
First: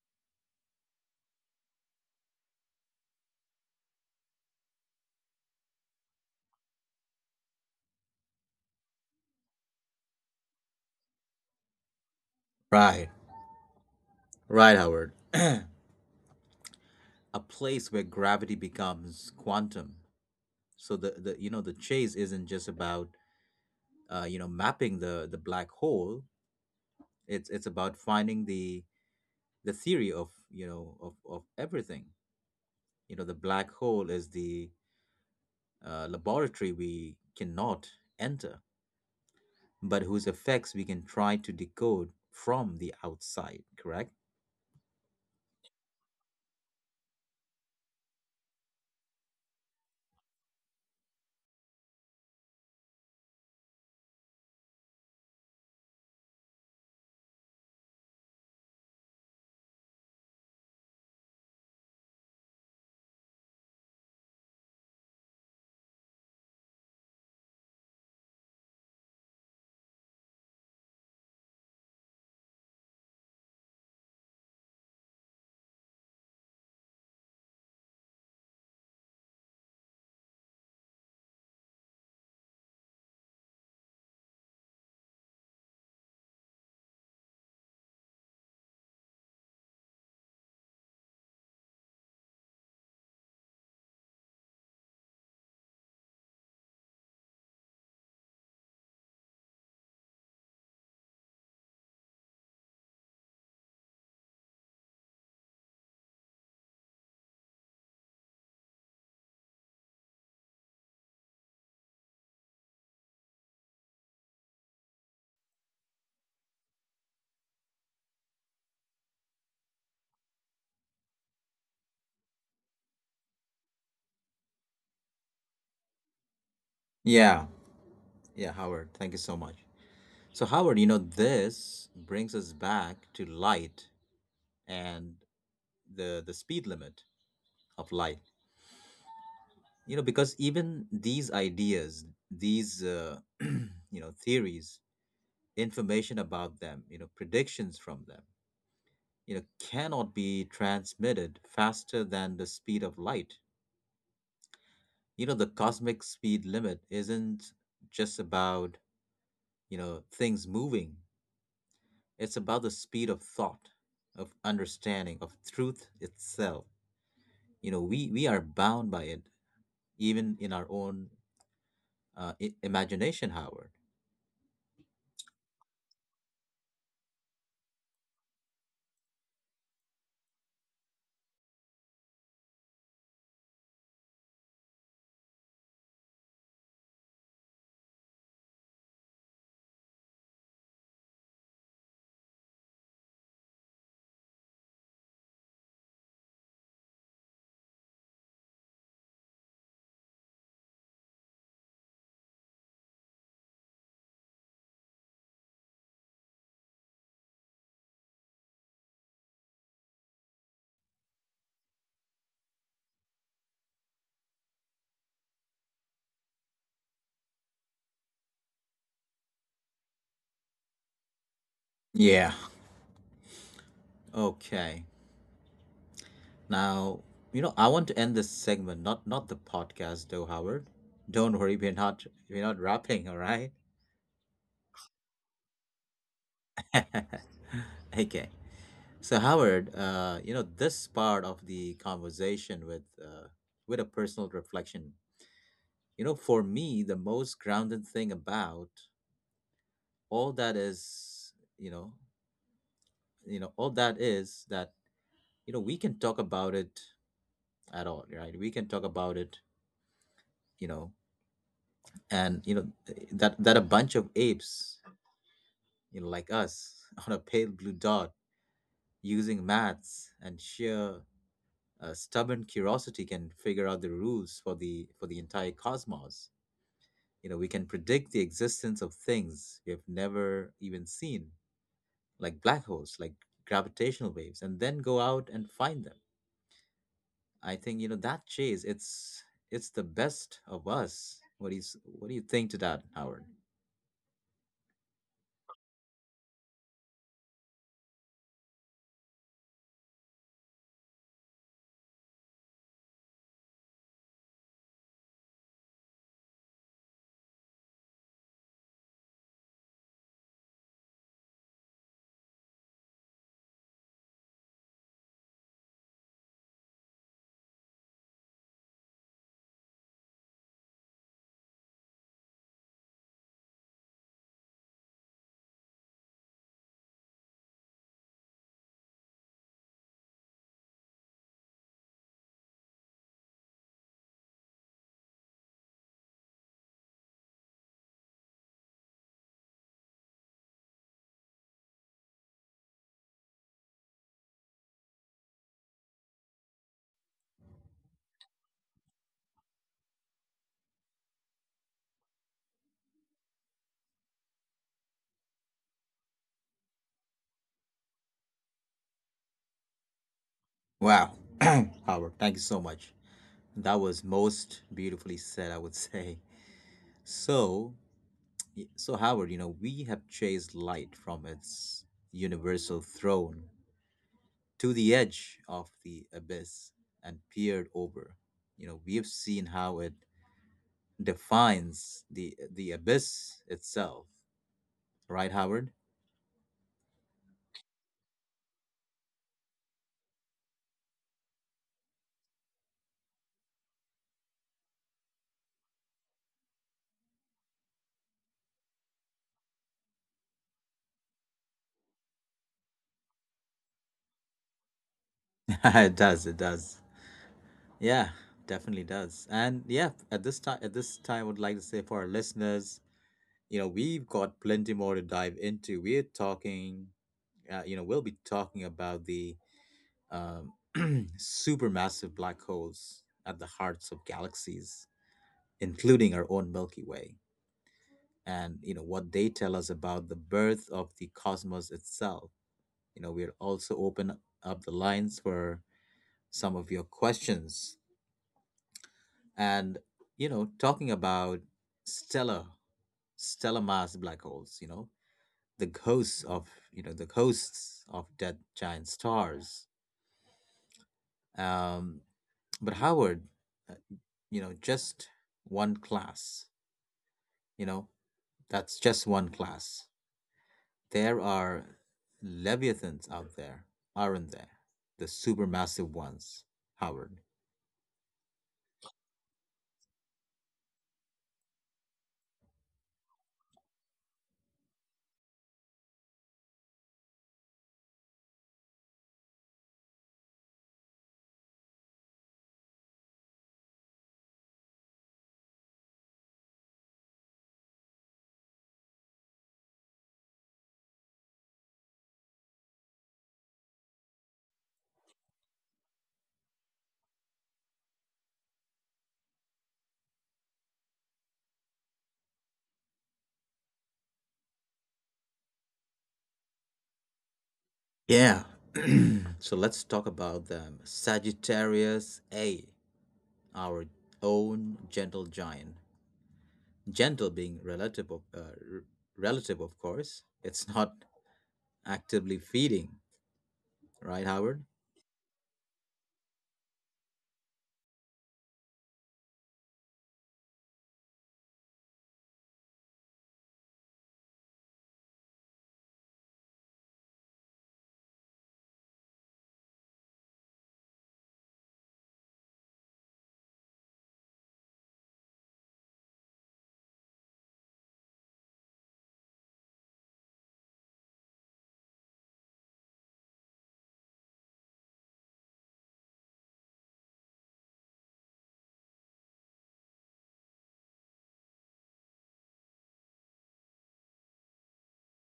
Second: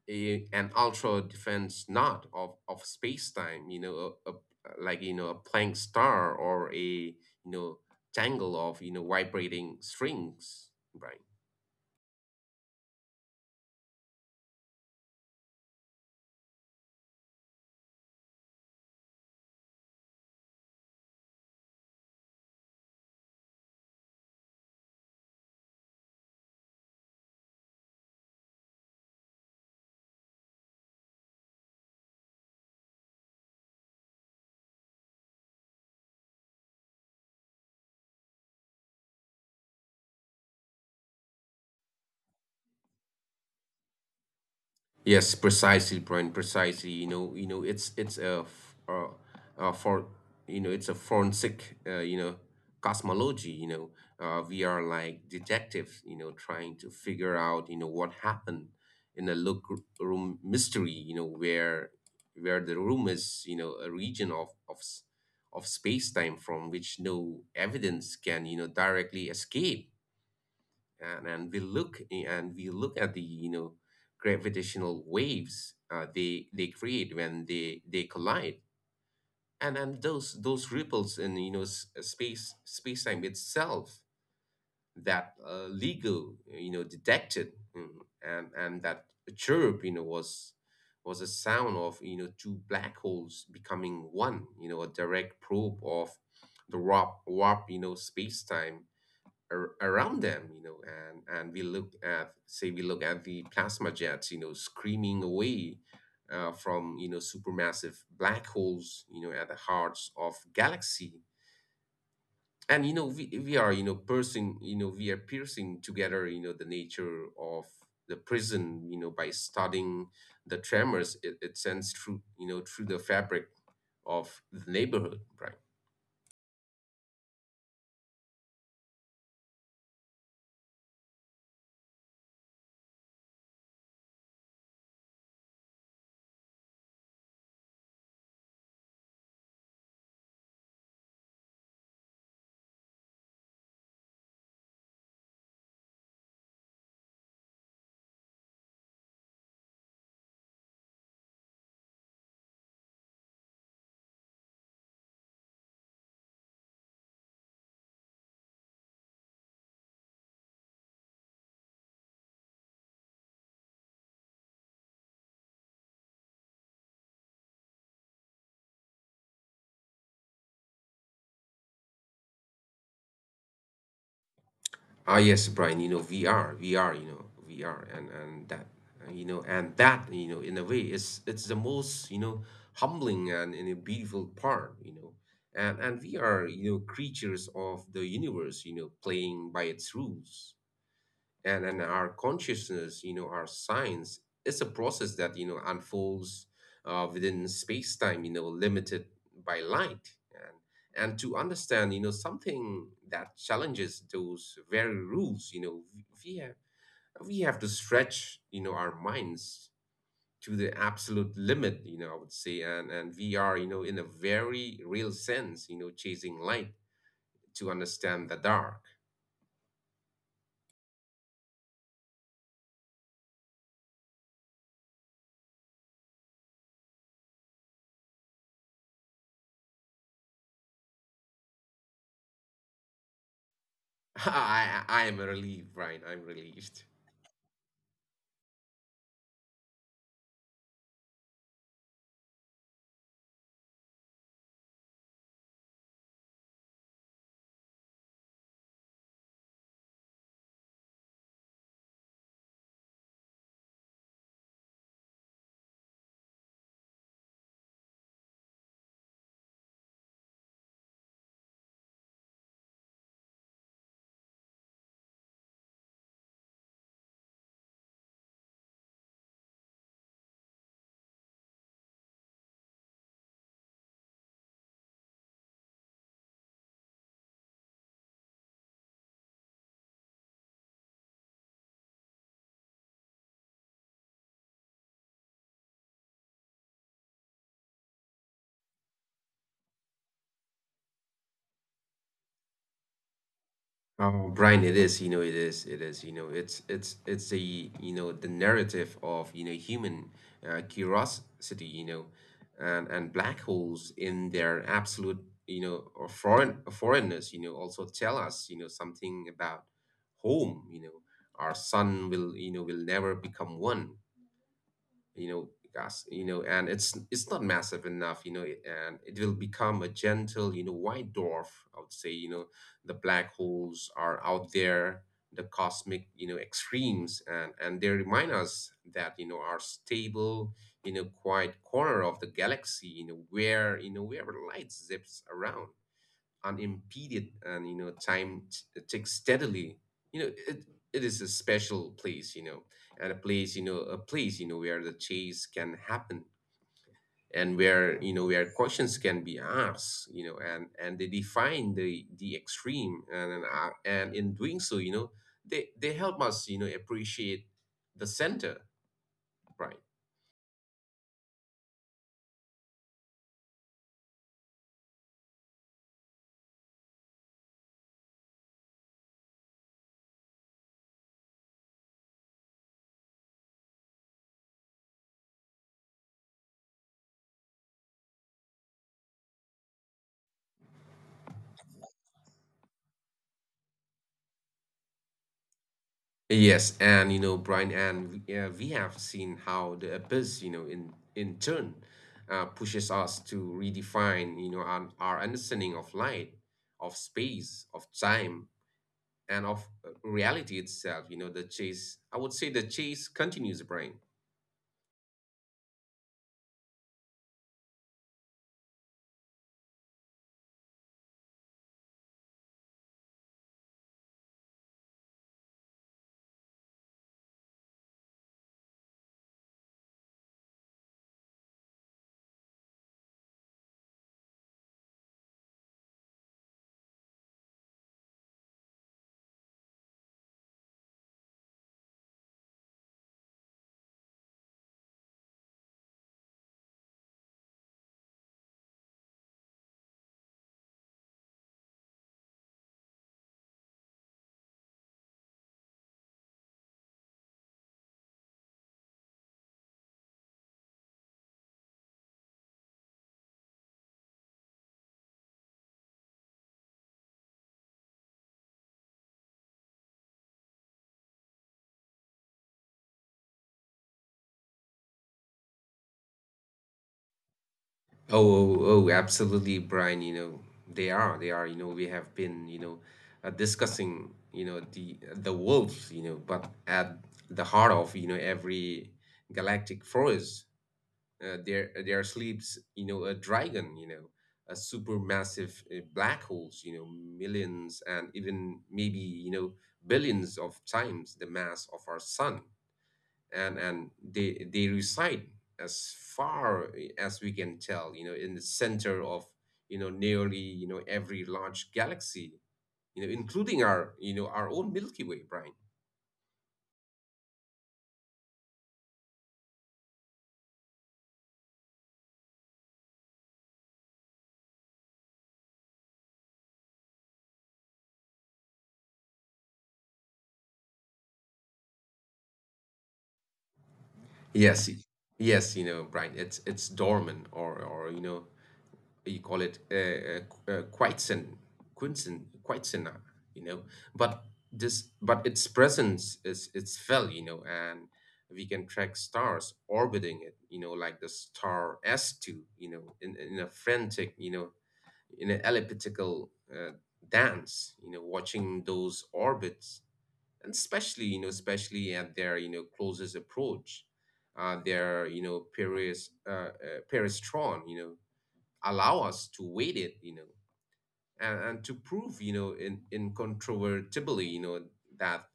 Speaker 2: a, an ultra defense knot of space-time, a, like, a Planck star, or a, know tangle of vibrating strings, right?
Speaker 1: Right. Right, Howard. A place where gravity becomes quantum. So the you know the chase isn't just about, mapping the black hole. It's about finding the theory of everything. The black hole is the, laboratory we cannot enter, but whose effects we can try to decode from the outside. Correct?
Speaker 2: Yes, precisely, Brian. Precisely. It's a uh, for it's a forensic cosmology. We are like detectives, trying to figure out what happened in a look room mystery. Where the room is, a region of of space time from which no evidence can, directly escape. And we look at the, gravitational waves, they create when they collide. And those ripples in, space, space time itself, that, Lego, detected. And that chirp, was a sound of, two black holes becoming one, a direct probe of the warp space time, around them, and we look at, say, we look at the plasma jets, screaming away, from, supermassive black holes, at the hearts of galaxy. And, we are, piercing, you know we are piercing together, the nature of the prison, by studying the tremors it, it sends through, through the fabric of the neighborhood, right?
Speaker 1: Yeah. Yeah, Howard. Thank you so much. So Howard, this brings us back to light and the speed limit of light, because even these ideas, these, theories, information about them, predictions from them, cannot be transmitted faster than the speed of light. The cosmic speed limit isn't just about, things moving. It's about the speed of thought, of understanding, of truth itself. We are bound by it even in our own, imagination, Howard.
Speaker 2: Yes, Brian, VR, VR, VR and that, in a way, it's the most, humbling and a beautiful part. And we are, creatures of the universe, playing by its rules, and our consciousness, our science is a process that, unfolds within space-time, limited by light. And to understand, something that challenges those very rules, we have to stretch, our minds to the absolute limit, I would say. And we are, in a very real sense, chasing light to understand the dark.
Speaker 1: Yeah. Okay. Now, I want to end this segment, not the podcast though, Howard. Don't worry, we're not wrapping, all right?
Speaker 2: I am relieved, Brian. I'm relieved.
Speaker 1: Okay. So, Howard, this part of the conversation with a personal reflection, for me, the most grounded thing about all that is, you know, all that is that, we can talk about it at all, right? We can talk about it you know and that a bunch of apes like us on a pale blue dot using maths and sheer stubborn curiosity can figure out the rules for the entire cosmos. We can predict the existence of things we have never even seen, like black holes, like gravitational waves, and then go out and find them. I think that chase, it's the best of us. What do you think to that, Howard?
Speaker 2: Oh, Brian, it is, it's the the narrative of human, curiosity, and black holes in their absolute, or foreignness, also tell us, something about home. Our sun will, will never become one. you know Gas, and it's not massive enough, and it will become a gentle, white dwarf, I would say. The black holes are out there, the cosmic, extremes, and they remind us that, our stable, quiet corner of the galaxy, where light zips around unimpeded, and, time ticks steadily. It, it is a special place, and a place, a place, where the chase can happen, and where, where questions can be asked, and they define the extreme, and in doing so, they help us, appreciate the center, right?
Speaker 1: Wow, Howard, thank you so much. That was most beautifully said, I would say. So, Howard, we have chased light from its universal throne to the edge of the abyss and peered over. We have seen how it defines the abyss itself, right, Howard?
Speaker 2: Yes, and, Brian, we have seen how the abyss, in turn, pushes us to redefine, our understanding of light, of space, of time, and of reality itself. The chase. I would say the chase continues, Brian.
Speaker 1: It does, it does. Yeah, definitely does. And yeah, at this time, I would like to say for our listeners, we've got plenty more to dive into. We're talking, we'll be talking about the um, supermassive black holes at the hearts of galaxies, including our own Milky Way, and, what they tell us about the birth of the cosmos itself. We'll also open up the lines for some of your questions. And, talking about stellar, stellar mass black holes, the ghosts of dead giant stars. Um, but Howard, uh, just one class. You know, that's just one class. There are leviathans out there, aren't there? The supermassive ones, Howard.
Speaker 2: Oh, oh, oh, absolutely, Brian. They are, they are. We have been, discussing, the wolves, but at the heart of, every galactic forest, there sleeps, a dragon, a supermassive, black holes, millions and even maybe, billions of times the mass of our sun. And they reside, as far, as we can tell, in the center of, nearly, every large galaxy, including our, our own Milky Way, Brian.
Speaker 1: Yeah. So let's talk about them. Sagittarius A, our own gentle giant. Gentle being r- relative, of course. It's not actively feeding, right, Howard?
Speaker 2: Yes, yes, Brian, it's dormant, or, or you call it, Quietzen, Quinsen, Quietzena. you know. But this, but its presence is it's felt, and we can track stars orbiting it, like the star S2, in a frantic, in an elliptical dance, watching those orbits, and especially, especially at their, closest approach, their, Paris, Peristron, allow us to wait it, and to prove, you know, in incontrovertibly, that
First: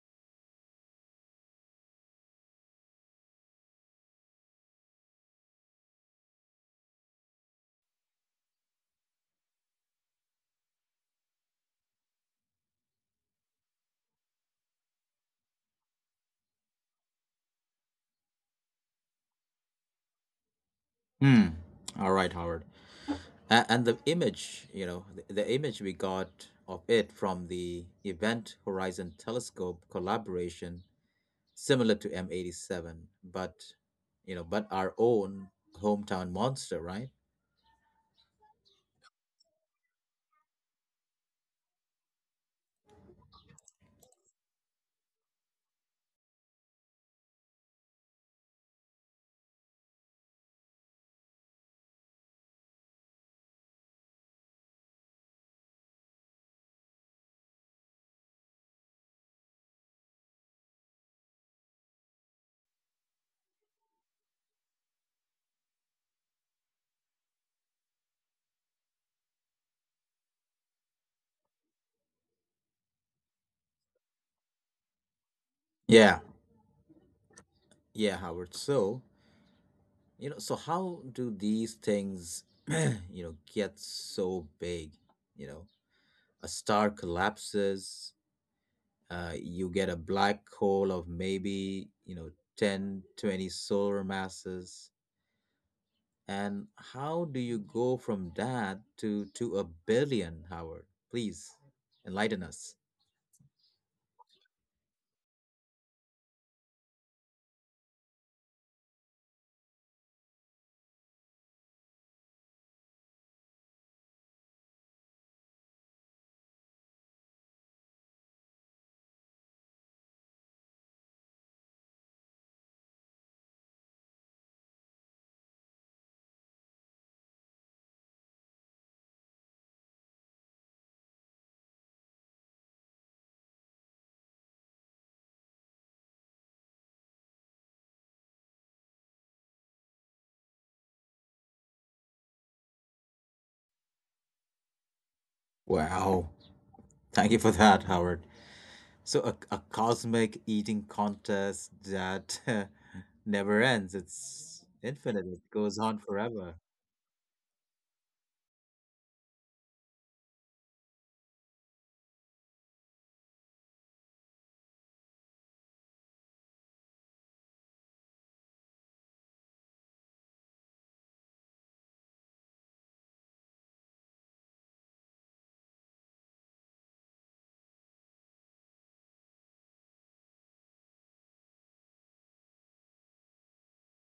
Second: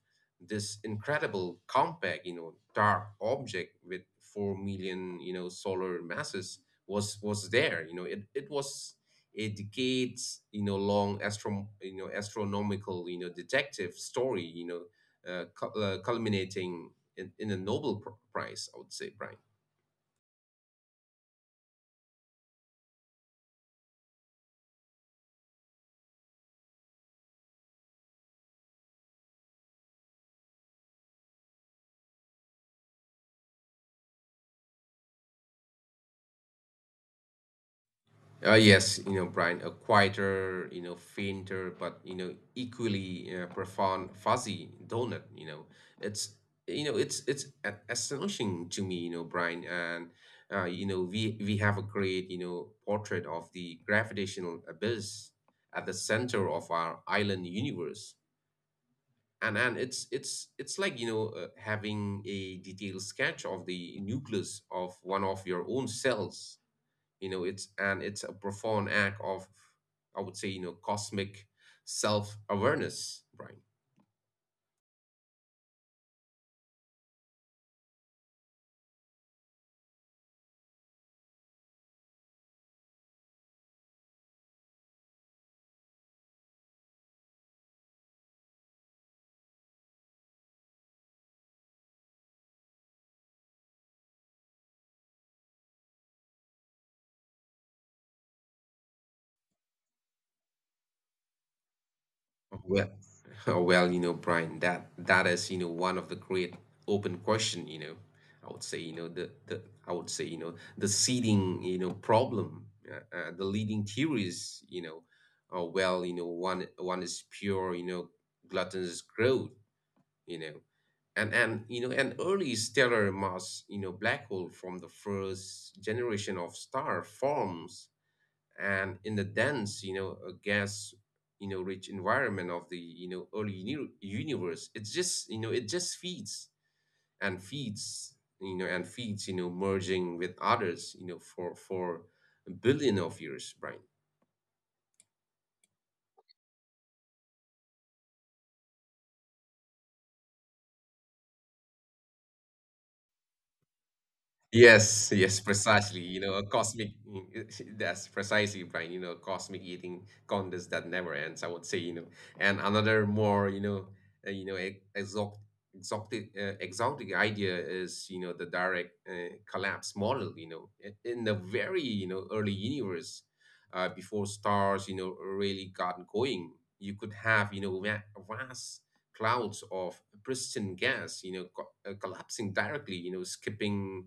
Speaker 2: this incredible compact, dark object with 4 million, solar masses was there. It, it was a decades, long astro, astronomical, detective story, culminating in a Nobel Prize, I would say, Brian.
Speaker 1: Hmm. All right, Howard. And the image, the image we got of it from the Event Horizon Telescope collaboration, similar to M87, but, but our own hometown monster, right?
Speaker 2: Yes, Brian, a quieter, fainter, but, equally profound, fuzzy donut. It's it's astonishing to me, Brian, and we have a great, portrait of the gravitational abyss at the center of our island universe, and it's like, having a detailed sketch of the nucleus of one of your own cells. You know it's And it's a profound act of, I would say, cosmic self awareness, Brian.
Speaker 1: Yeah, yeah, Howard. So, so how do these things, get so big? You know, a star collapses, you get a black hole of maybe 10, 20 solar masses. And how do you go from that to a billion, Howard? Please enlighten us.
Speaker 2: Well, well, Brian, that is, one of the great open question. I would say, the I would say, the seeding, problem. The leading theories, well, one is pure, gluttonous growth, you know and you know an early stellar mass, black hole from the first generation of star forms, and in the dense, a gas, rich environment of the, early universe, it just, it just feeds and feeds, merging with others, for a billion of years, Brian.
Speaker 1: Wow, thank you for that, Howard. So a, cosmic eating contest that never ends. It's
Speaker 2: Yes,
Speaker 1: infinite,
Speaker 2: yes,
Speaker 1: it goes on
Speaker 2: precisely. A
Speaker 1: forever.
Speaker 2: cosmic, that's precisely, Brian, a cosmic eating contest that never ends, I would say. You know. And another more, exotic, exotic idea is, you know, the direct collapse model, you know, in the very, you know, early universe, before stars, you know, really got going, you could have, vast clouds of pristine gas, collapsing directly, you know, skipping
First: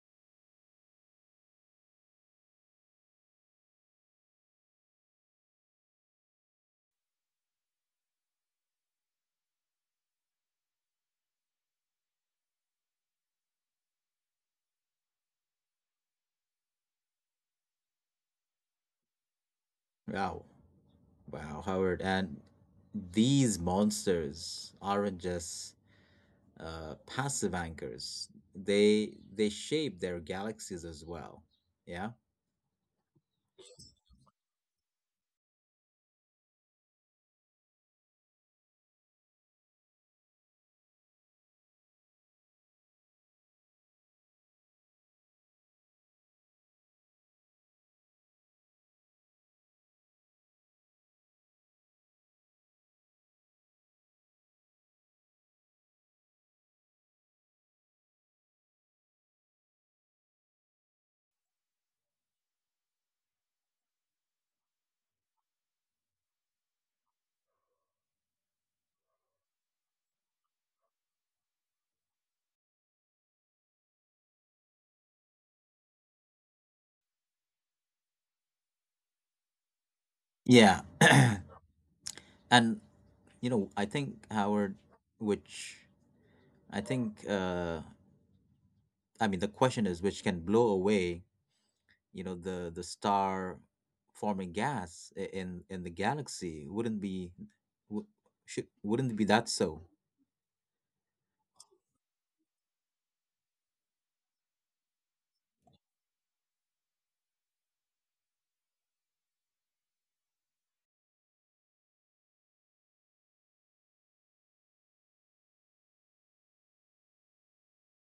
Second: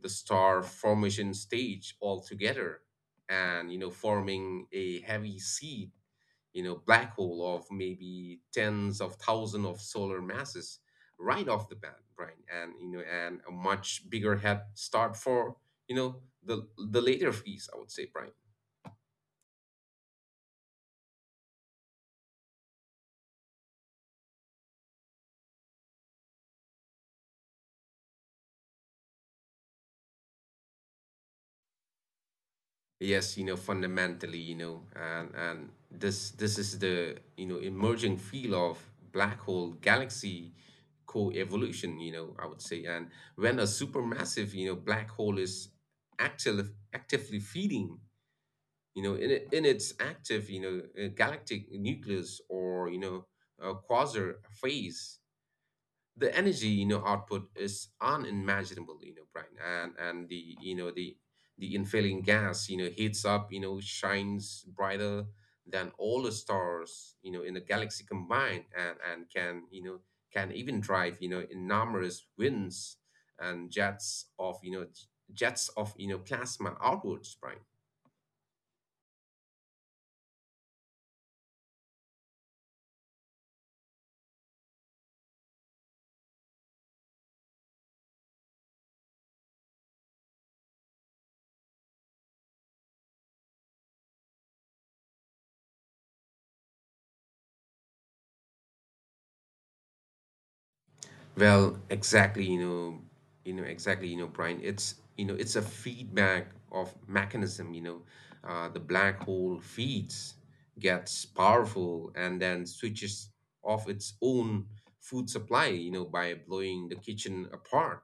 Speaker 2: the star formation stage altogether, and you know, forming a heavy seed, you know, black hole of maybe tens of thousands of solar masses right off the bat, Brian. And you know and a much bigger head start for, you know, the later phase, I would say, Brian.
Speaker 1: Wow, wow Howard. And these monsters aren't just passive anchors. They shape their galaxies as well. Yeah.
Speaker 2: Yes, you know, fundamentally, you know, and this is the, you know, emerging field of black hole galaxy co-evolution, you know, I would say. And when a supermassive, you know, black hole is actively feeding, you know, in its active, you know, galactic nucleus, or, you know, a quasar phase, the energy, you know, output is unimaginable, you know, Brian. And the infilling gas, you know, heats up, you know, shines brighter than all the stars, you know, in the galaxy combined, and can, you know, can even drive, you know, enormous winds and jets of, jets of, you know, plasma outwards, Brian.
Speaker 1: Yeah. And I think, Howard, which I think uh I mean, the question is, which can blow away, the star forming gas in the galaxy wouldn't be w- should, wouldn't be that so.
Speaker 2: Well, exactly, you know, Brian, it's a feedback of mechanism, you know, the black hole feeds, gets powerful, and then switches off its own food supply, you know, by blowing the kitchen apart.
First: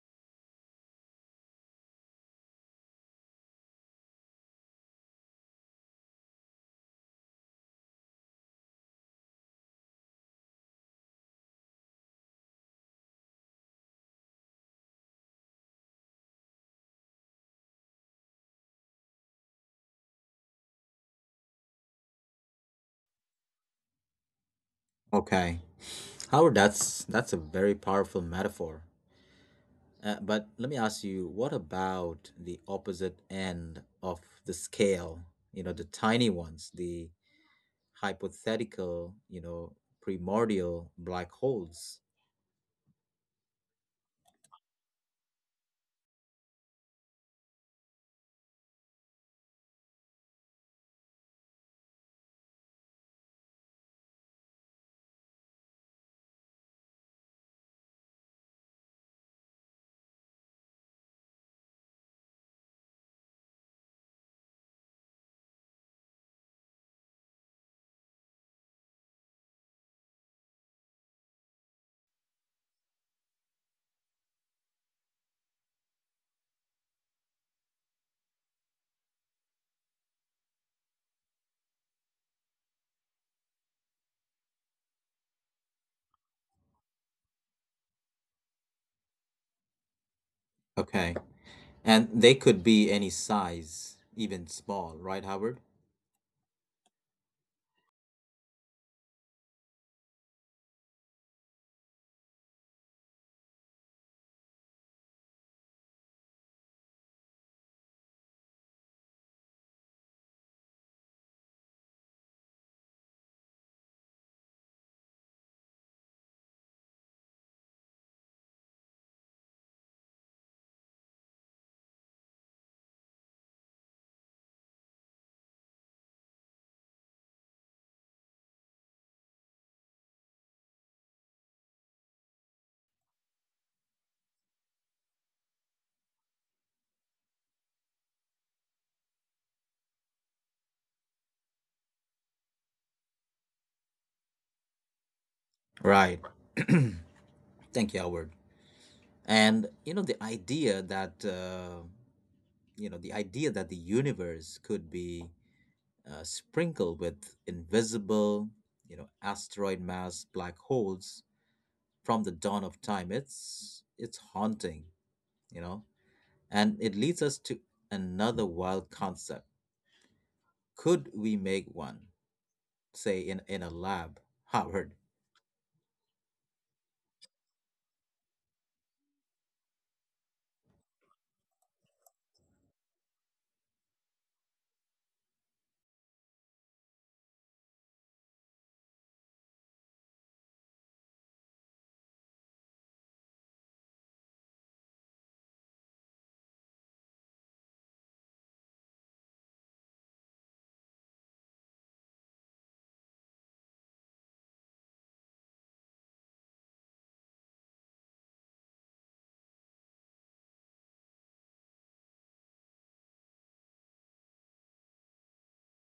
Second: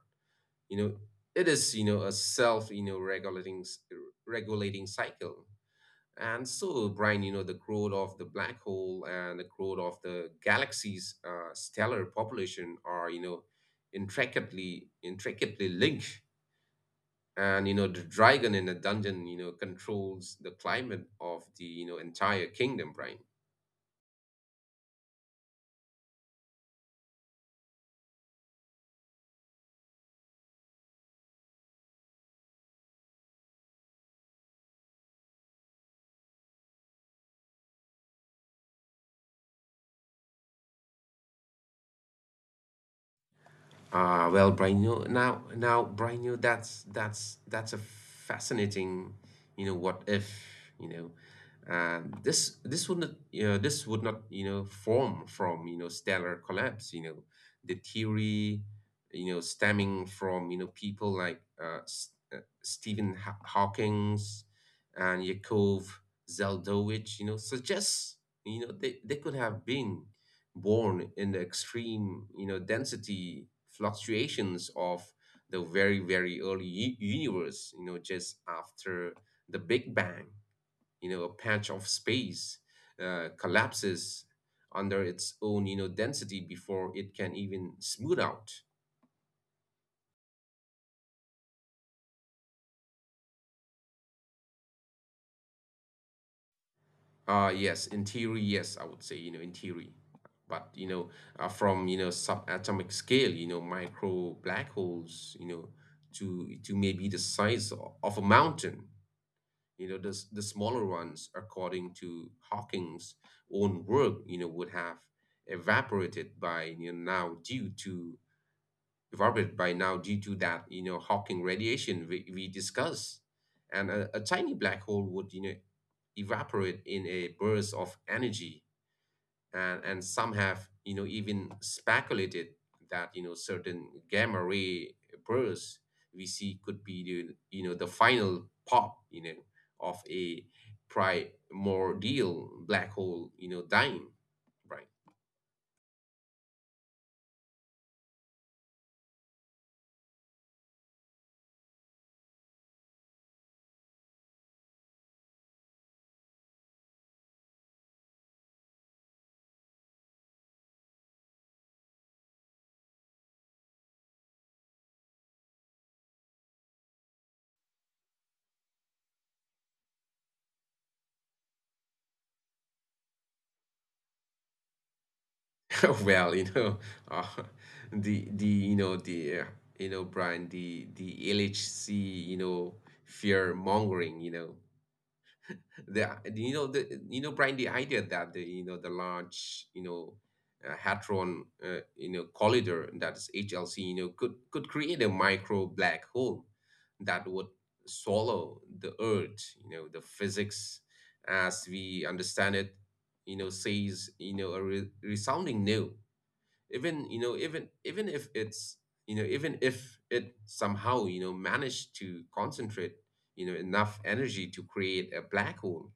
Speaker 2: You know, it is, you know, a self, you know, regulating, regulating cycle. And so, Brian, you know, the growth of the black hole and the growth of the galaxy's stellar population are, you know, intricately linked. And you know, the dragon in the dungeon, you know, controls the climate of the, you know, entire kingdom, Brian.
Speaker 1: Okay. Howard, that's a very powerful metaphor. But let me ask you, what about the opposite end of the scale? The tiny ones, the hypothetical, primordial black holes.
Speaker 2: Well, Brian, you know, Brian, you know, that's that's a fascinating, you know, what if, you know, this would not, you know, this would not, you know, form from, you know, stellar collapse, you know, the theory, you know, stemming from, you know, people like Stephen Hawking's and Yakov Zeldovich, you know, suggests, you know, they could have been born in the extreme, you know, density fluctuations of the very, very early universe, you know, just after the Big Bang, you know, a patch of space collapses under its own, you know, density before it can even smooth out.
Speaker 1: Okay. And they could be any size, even small, right, Howard?
Speaker 2: Yes, in theory, yes, I would say, you know, in theory. But, you know, from, you know, subatomic scale, you know, micro black holes, you know, to maybe the size of a mountain. You know, the, the smaller ones, according to Hawking's own work, you know, would have evaporated by you know, now due to evaporated by now due to that, you know, Hawking radiation we discussed, and a tiny black hole would, you know, evaporate in a burst of energy, and some have, you know, even speculated that, you know, certain gamma ray bursts we see could be the, you know, the final pop, you know, of a primordial black hole, you know, dying, right?
Speaker 1: Right. Thank you, Howard. And, the idea that the universe could be sprinkled with invisible, asteroid mass black holes from the dawn of time. It's haunting, you know. And it leads us to another wild concept. Could we make one, say in a lab, Howard?
Speaker 2: Well, you know, uh, the you know Brian the LHC, you know, fear mongering, you know, the you know the you know, Brian, the idea that the large, you know, hadron you know, collider, that is HLC, you know, could create a micro black hole that would swallow the Earth. You know, the physics as we understand it, you know, says, you know, a resounding no. Even, you know, even if it's, you know, even if it somehow, you know, managed to concentrate, you know, enough energy to create a black hole,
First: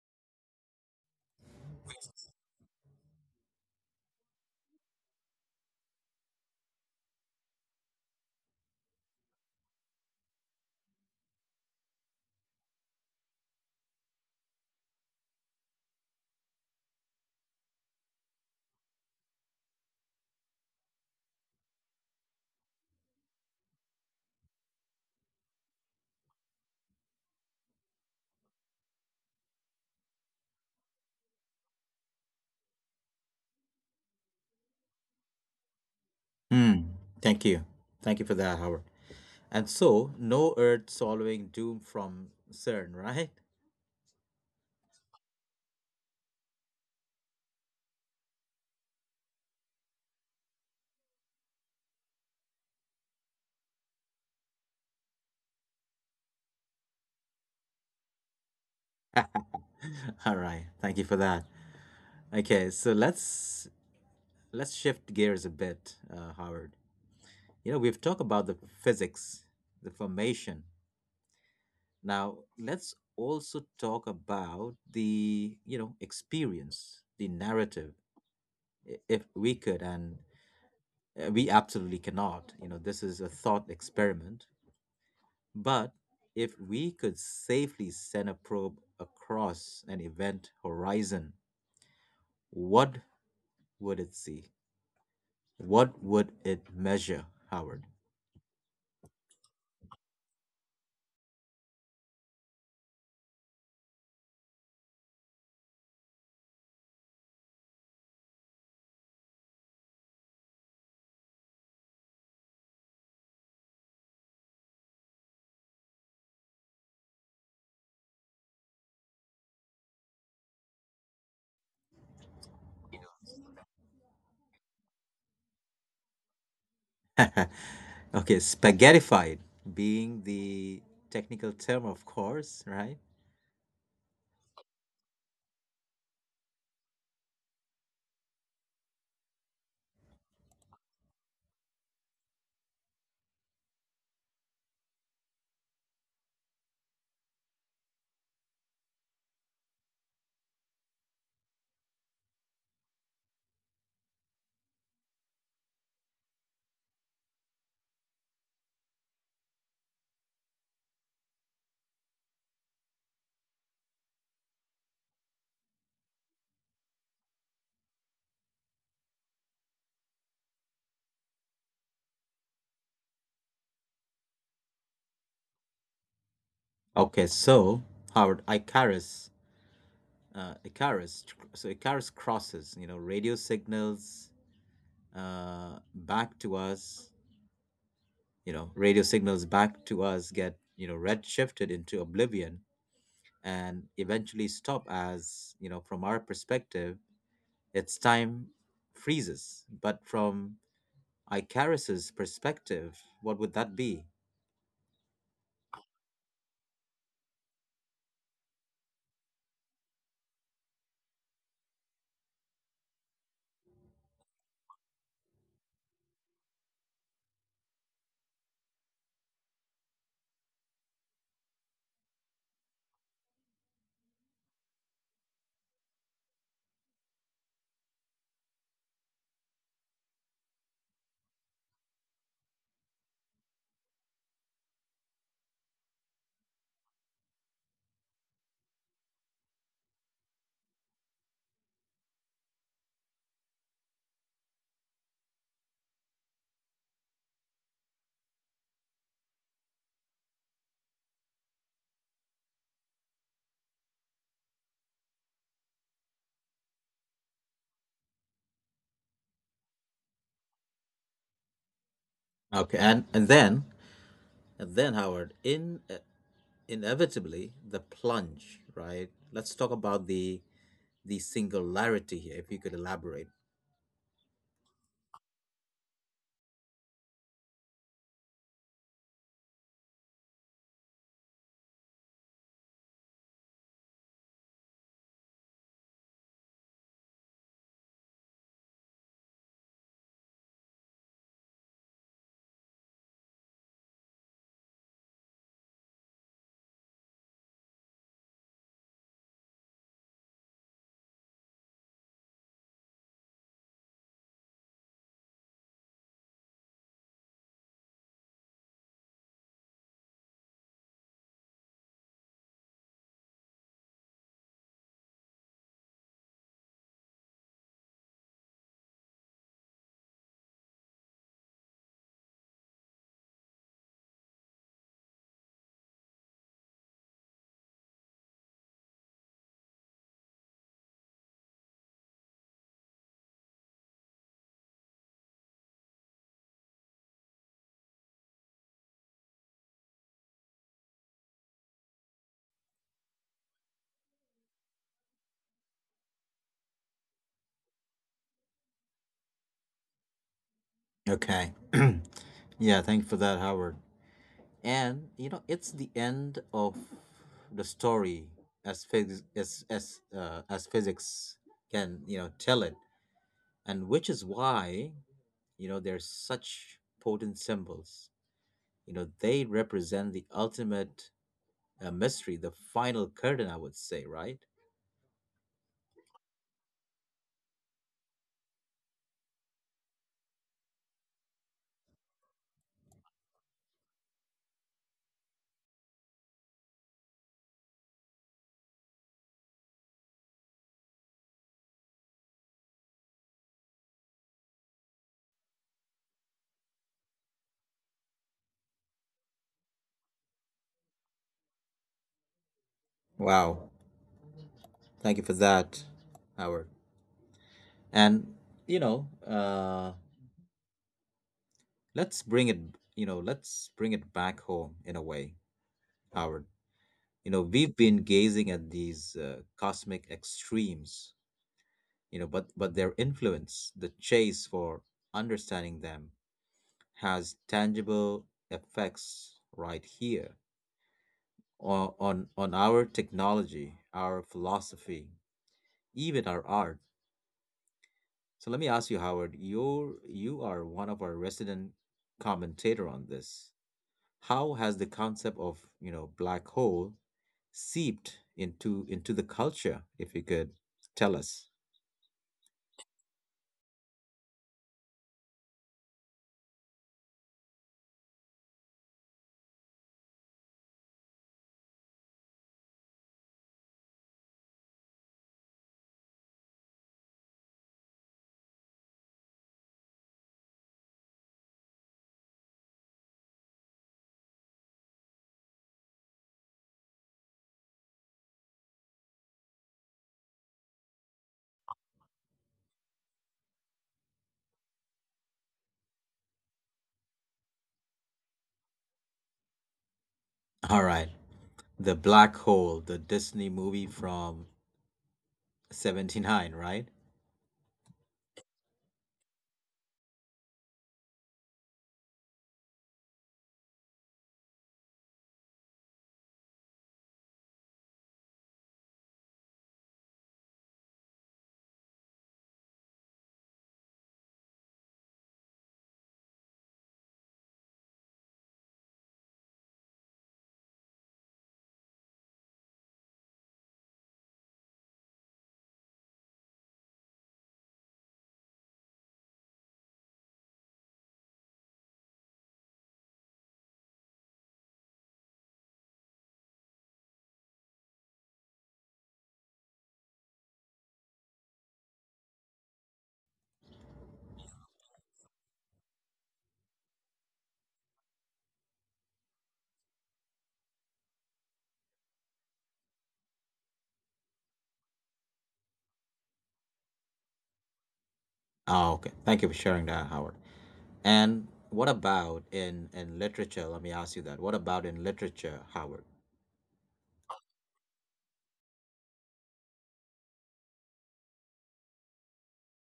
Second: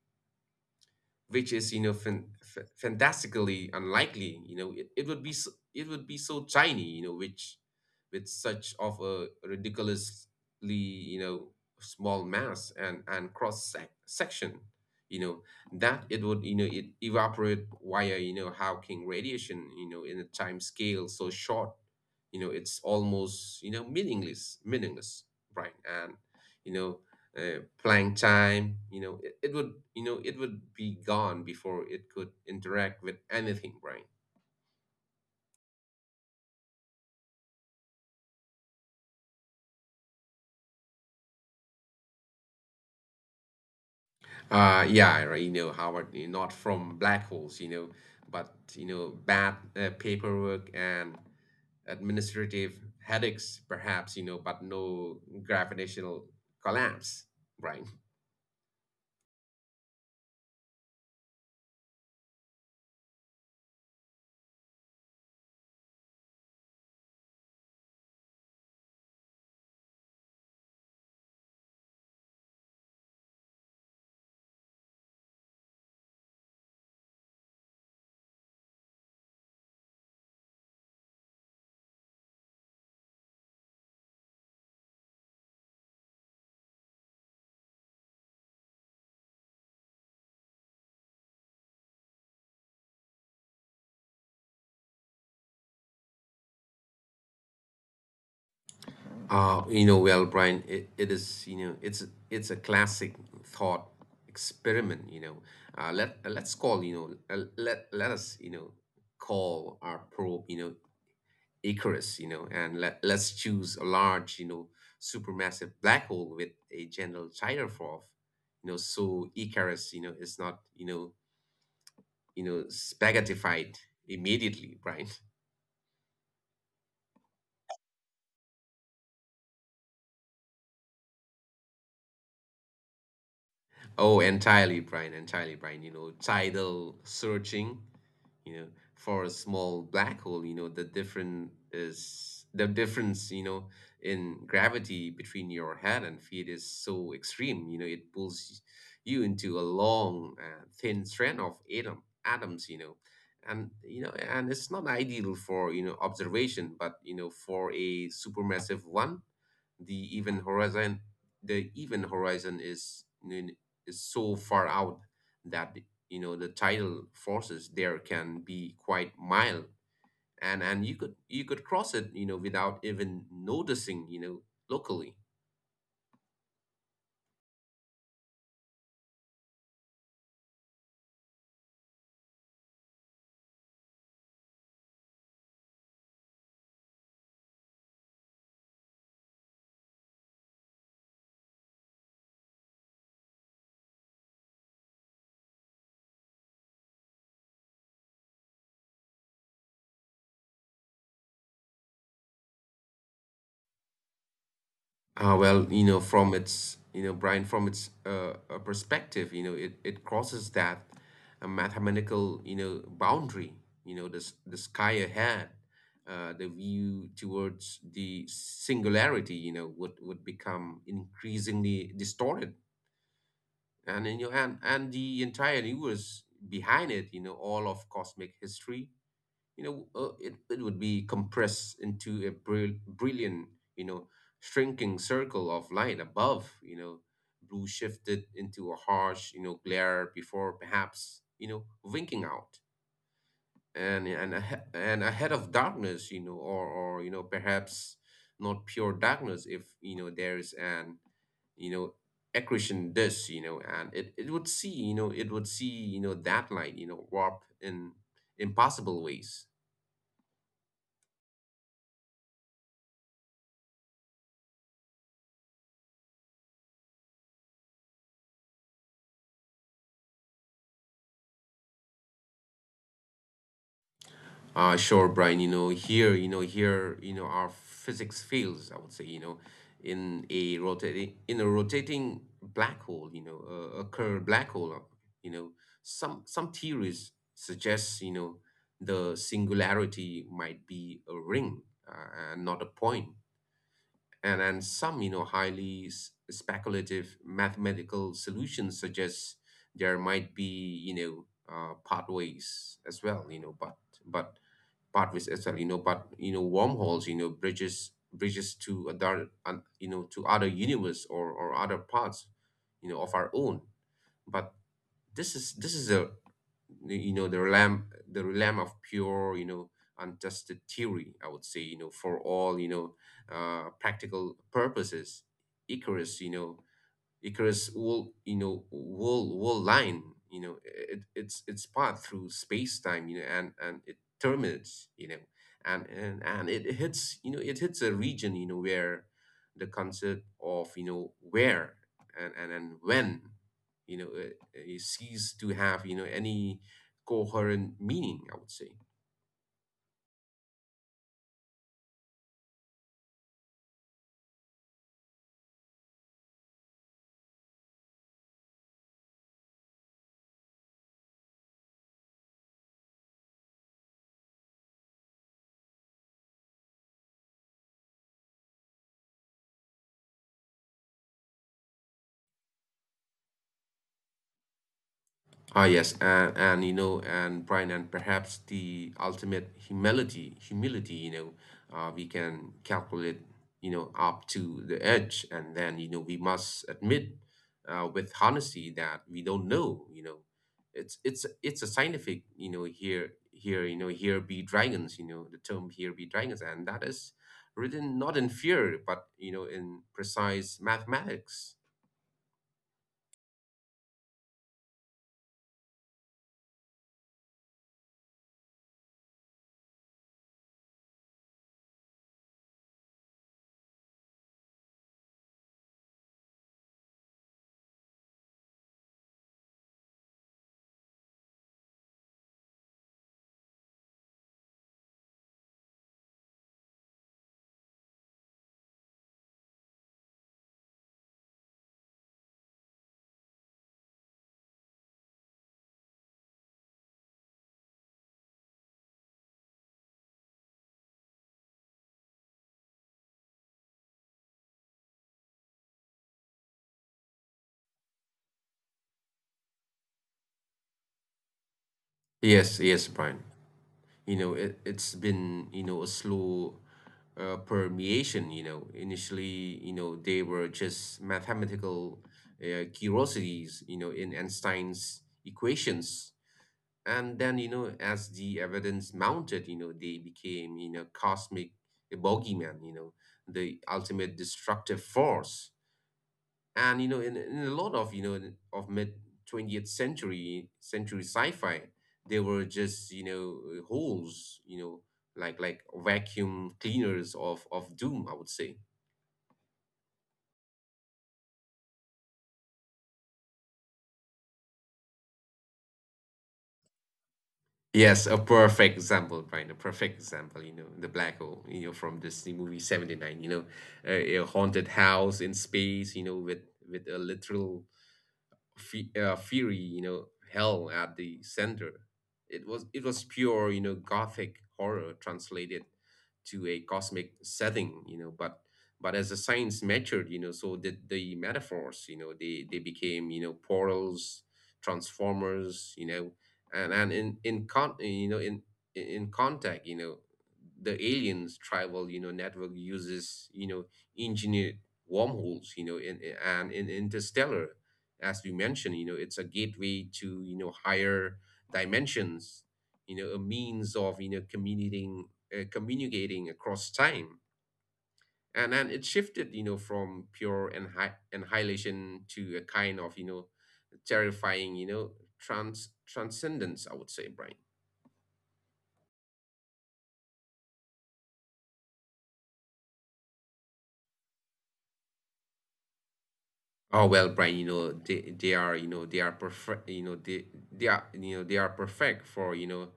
Speaker 2: which is, you know, fantastically unlikely, you know, it would be so, it would be so tiny, you know, which, with such of a ridiculously, you know, small mass and cross section, you know, that it would, you know, it evaporate via, you know, Hawking radiation, you know, in a time scale so short, you know, it's almost, you know, meaningless, right? And, you know, playing time, you know, it would, you know, it would be gone before it could interact with anything, right?
Speaker 1: Hmm. Thank you. Thank you for that, Howard. And so, no earth swallowing doom from CERN, right?
Speaker 2: Uh, yeah, right, you know, Howard, you know, not from black holes, you know, but you know, bad paperwork and administrative headaches, perhaps, you know, but no gravitational collapse, right?
Speaker 1: All right. Thank you for that. Okay, so let's shift gears a bit, Howard. We've talked about the physics, the formation. Now, let's also talk about the, experience, the narrative, if we could. And we absolutely cannot. This is a thought experiment. But if we could safely send a probe across an event horizon, what would it see? What would it measure, Howard?
Speaker 2: You know, well, Brian, it is, you know, it's a classic thought experiment, you know. Let let's call, you know, let let us, you know, call our probe, you know, Icarus, you know, and let's choose a large, you know, supermassive black hole with a general tire, you know, so Icarus, you know, is not, you know, spaghettified immediately, Brian.
Speaker 1: Okay, spaghettified being the technical term, of course, right?
Speaker 2: Oh, entirely, Brian, entirely, Brian. You know, tidal searching, you know, for a small black hole, you know, the different is the difference, you know, in gravity between your head and feet is so extreme, you know, it pulls you into a long, thin strand of atoms, you know. And you know, and it's not ideal for, you know, observation, but you know, for a supermassive one, the even horizon the even horizon is so far out that, you know, the tidal forces there can be quite mild, and you could, you could cross it, you know, without even noticing, you know, locally.
Speaker 1: Okay, so Howard, Icarus, so Icarus crosses, radio signals back to us, get, redshifted into oblivion and eventually stop as, from our perspective, its time freezes. But from Icarus's perspective, what would that be?
Speaker 2: Ah, well, you know, from its, you know, Brian, from its perspective, you know, it crosses that mathematical, you know, boundary, you know, this the sky ahead, the view towards the singularity, you know, would become increasingly distorted, and you know, and the entire universe behind it, you know, all of cosmic history, you know, it would be compressed into a brilliant, you know, shrinking circle of light above, you know, blue shifted into a harsh, you know, glare before perhaps, you know, winking out, and and ahead of darkness, you know, or you know, perhaps not pure darkness if you know there is an, you know, accretion disk, you know, and it would see, you know, it would see, you know, that light, you know, warp in impossible ways.
Speaker 1: Okay, and then, Howard, in inevitably the plunge, right? Let's talk about the singularity here, if you could elaborate.
Speaker 2: Sure, Brian. You know, here, you know, our physics fails, I would say, you know, in a rotating black hole, you know, a curved black hole, you know, some theories suggest, you know, the singularity might be a ring and not a point. And some, you know, highly speculative mathematical solutions suggest there might be, you know, pathways as well, you know, but but you know, wormholes, you know, bridges, bridges to other and you know to other universe or other parts, you know, of our own. But this is you know, the realm of pure, you know, untested theory, I would say, you know, for all, you know, uh, practical purposes, icarus you know Icarus wool line, you know, it's its path through space time, you know, and it terminates, you know, and it hits, you know, it hits a region, you know, where the concept of you know where and when, you know, it ceases to have, you know, any coherent meaning, I would say.
Speaker 1: Okay. Yeah, thank you for that, Howard. And it's the end of the story, as physics can tell it, and which is why there's such potent symbols. They represent the ultimate mystery, the final curtain, I would say, right?
Speaker 2: Ah, yes, and you know, and Brian, and perhaps the ultimate humility, you know, we can calculate, you know, up to the edge, and then you know we must admit, with honesty that we don't know, you know, it's it's a scientific, you know, here here you know, here be dragons, you know, the term here be dragons, and that is written not in fear, but you know, in precise mathematics.
Speaker 1: Wow. Thank you for that, Howard. And you know, uh, let's bring it. Let's bring it back home in a way, Howard. We've been gazing at these cosmic extremes. But their influence, the chase for understanding them, has tangible effects right here on on our technology, our philosophy, even our art. So let me ask you, Howard, you are one of our resident commentator on this. How has the concept of, black hole seeped into the culture, if you could tell us?
Speaker 2: Yes, yes, Brian. You know, it's been, you know, a slow permeation, you know, initially, you know, they were just mathematical curiosities, you know, in Einstein's equations. And then, you know, as the evidence mounted, you know, they became, you know, cosmic bogeyman, you know, the ultimate destructive force. And you know, in a lot of, you know, of mid 20th century sci-fi, there were just, you know, holes, you know, like vacuum cleaners of doom, I would say.
Speaker 1: All right. The black hole, the Disney movie from 79, right?
Speaker 2: Yes, a perfect example, right? A perfect example, you know, the black hole, you know, from this movie 79, you know, a haunted house in space, you know, with a literal fiery, you know, hell at the center. It was pure, you know, gothic horror translated to a cosmic setting, you know. But as the science matured, you know, so did the metaphors. You know, they became, you know, portals, transformers, you know, and in contact, you know, the aliens tribal, you know, network uses, you know, engineered wormholes, you know, and in interstellar, as we mentioned, you know, it's a gateway to, you know, higher dimensions, you know, a means of, you know, communicating across time. And then it shifted, you know, from pure annihilation to a kind of, you know, terrifying, you know, transcendence, I would say, Brian.
Speaker 1: Oh, okay. Thank you for sharing that, Howard. And what about in literature? Let me ask you that. What about in literature, Howard?
Speaker 2: Oh well, Brian, you know, they are, perfect, you know, they are, perfect for, you know,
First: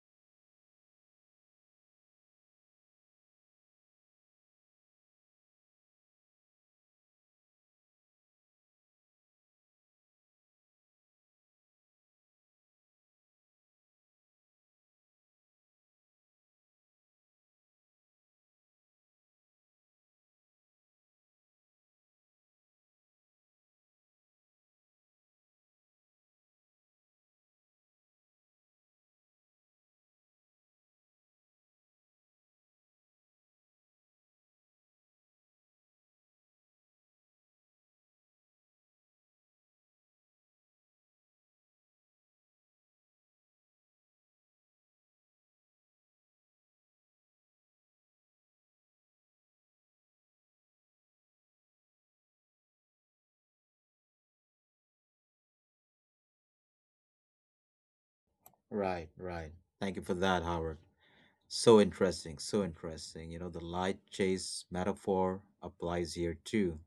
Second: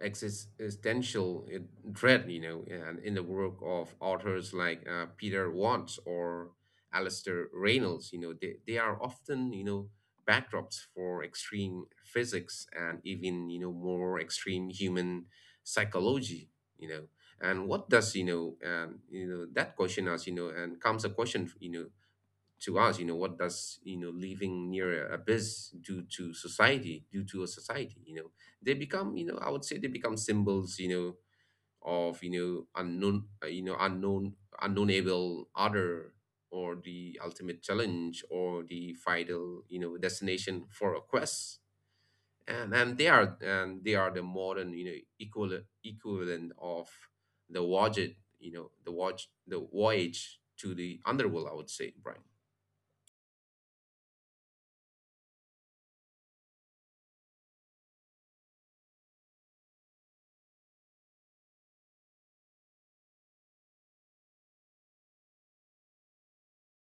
Speaker 2: existential dread, you know. And in the work of authors like Peter Watts or Alistair Reynolds, you know, they are often, you know, backdrops for extreme physics and even, you know, more extreme human psychology, you know. And what does, you know, you know, that question as, you know, and comes a question, you know, to us, you know, what does, you know, living near a abyss do to society, do to a society, you know, they become, you know, I would say, they become symbols, you know, of, you know, unknown unknownable other, or the ultimate challenge, or the final, you know, destination for a quest. And and they are the modern, you know, equal equivalent of the voyage, you know, the voyage to the underworld, I would say, Brian.
Speaker 1: Right, right. Thank you for that, Howard. So interesting, so interesting. The light chase metaphor applies here too.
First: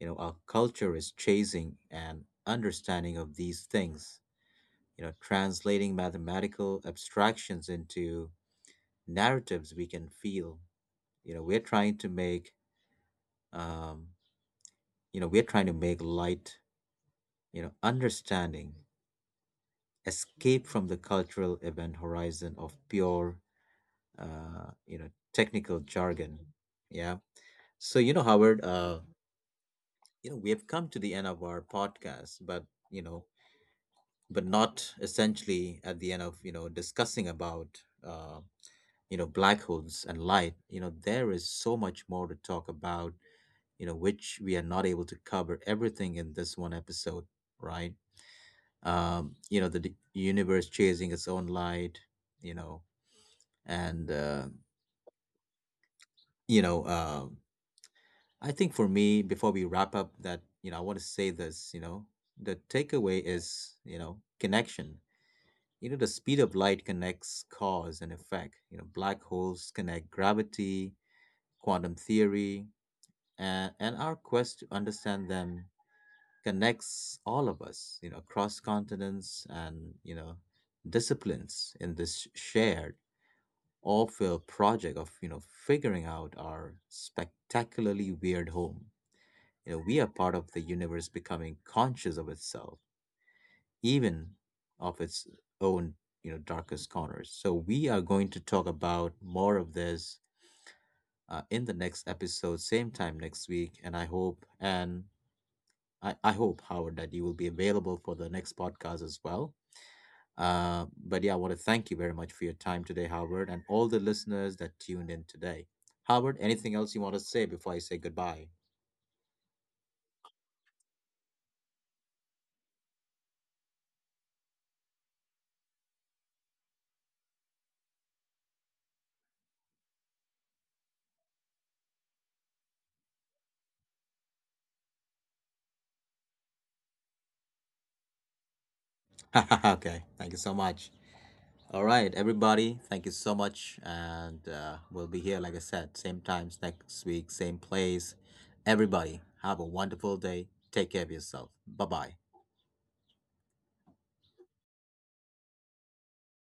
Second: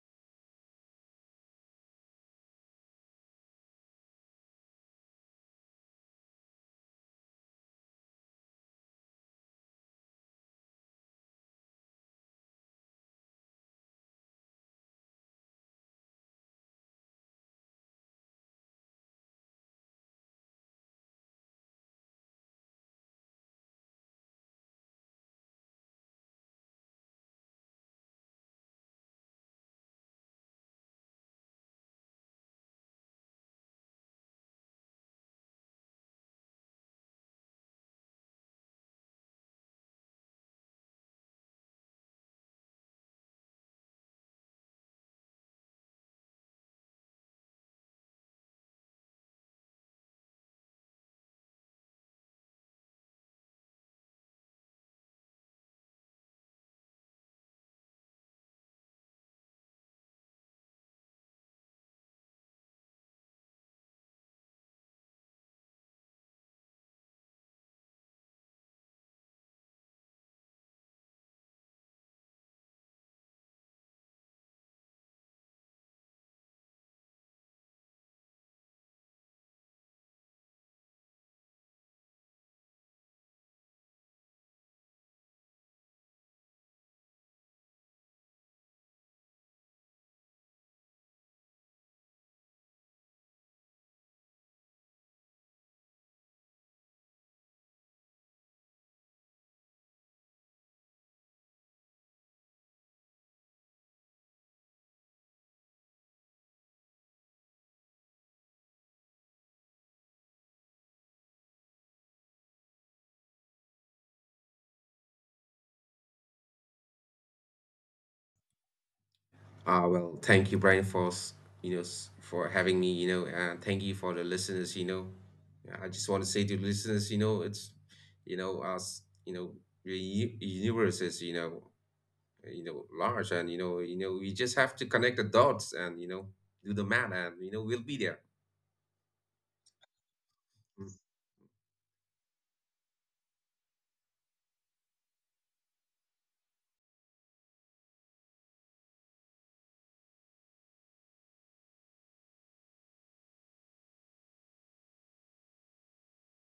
Speaker 1: Our culture is chasing an understanding of these things, translating mathematical abstractions into narratives we can feel. You know, we're trying to make, um, we're trying to make light, understanding, escape from the cultural event horizon of pure, technical jargon. Yeah. So, Howard, we have come to the end of our podcast, but you know but not essentially at the end of discussing about uh, black holes and light. There is so much more to talk about, which we are not able to cover everything in this one episode, right? The universe chasing its own light, you know and you know um I think for me, before we wrap up, that I want to say this. The takeaway is, connection. You know, the speed of light connects cause and effect. Black holes connect gravity, quantum theory, and, our quest to understand them connects all of us, across continents and, disciplines in this shared all-field project of, figuring out our spectacularly weird home. We are part of the universe becoming conscious of itself, even of its own darkest corners. So we are going to talk about more of this in the next episode, same time next week. And I hope, and I hope, Howard, that you will be available for the next podcast as well. But yeah, I want to thank you very much for your time today, Howard, and all the listeners that tuned in today. Howard, anything else you want to say before I say goodbye?
Speaker 2: Well, thank you, Brian, for having me. You know, and thank you for the listeners. You know, yeah, I just want to say to listeners, you know, it's, you know, us, you know, the universe is, you know, you know, large, and you know, you know, we just have to connect the dots, and you know, do the math, and you know, we'll be there.
Speaker 1: Okay, thank you so much.
Speaker 2: 嗯，
Speaker 1: All right, everybody, thank you so much. And we'll be here, like I said, same times next week, same place. Everybody, have a wonderful day. Take care of yourself. Bye bye.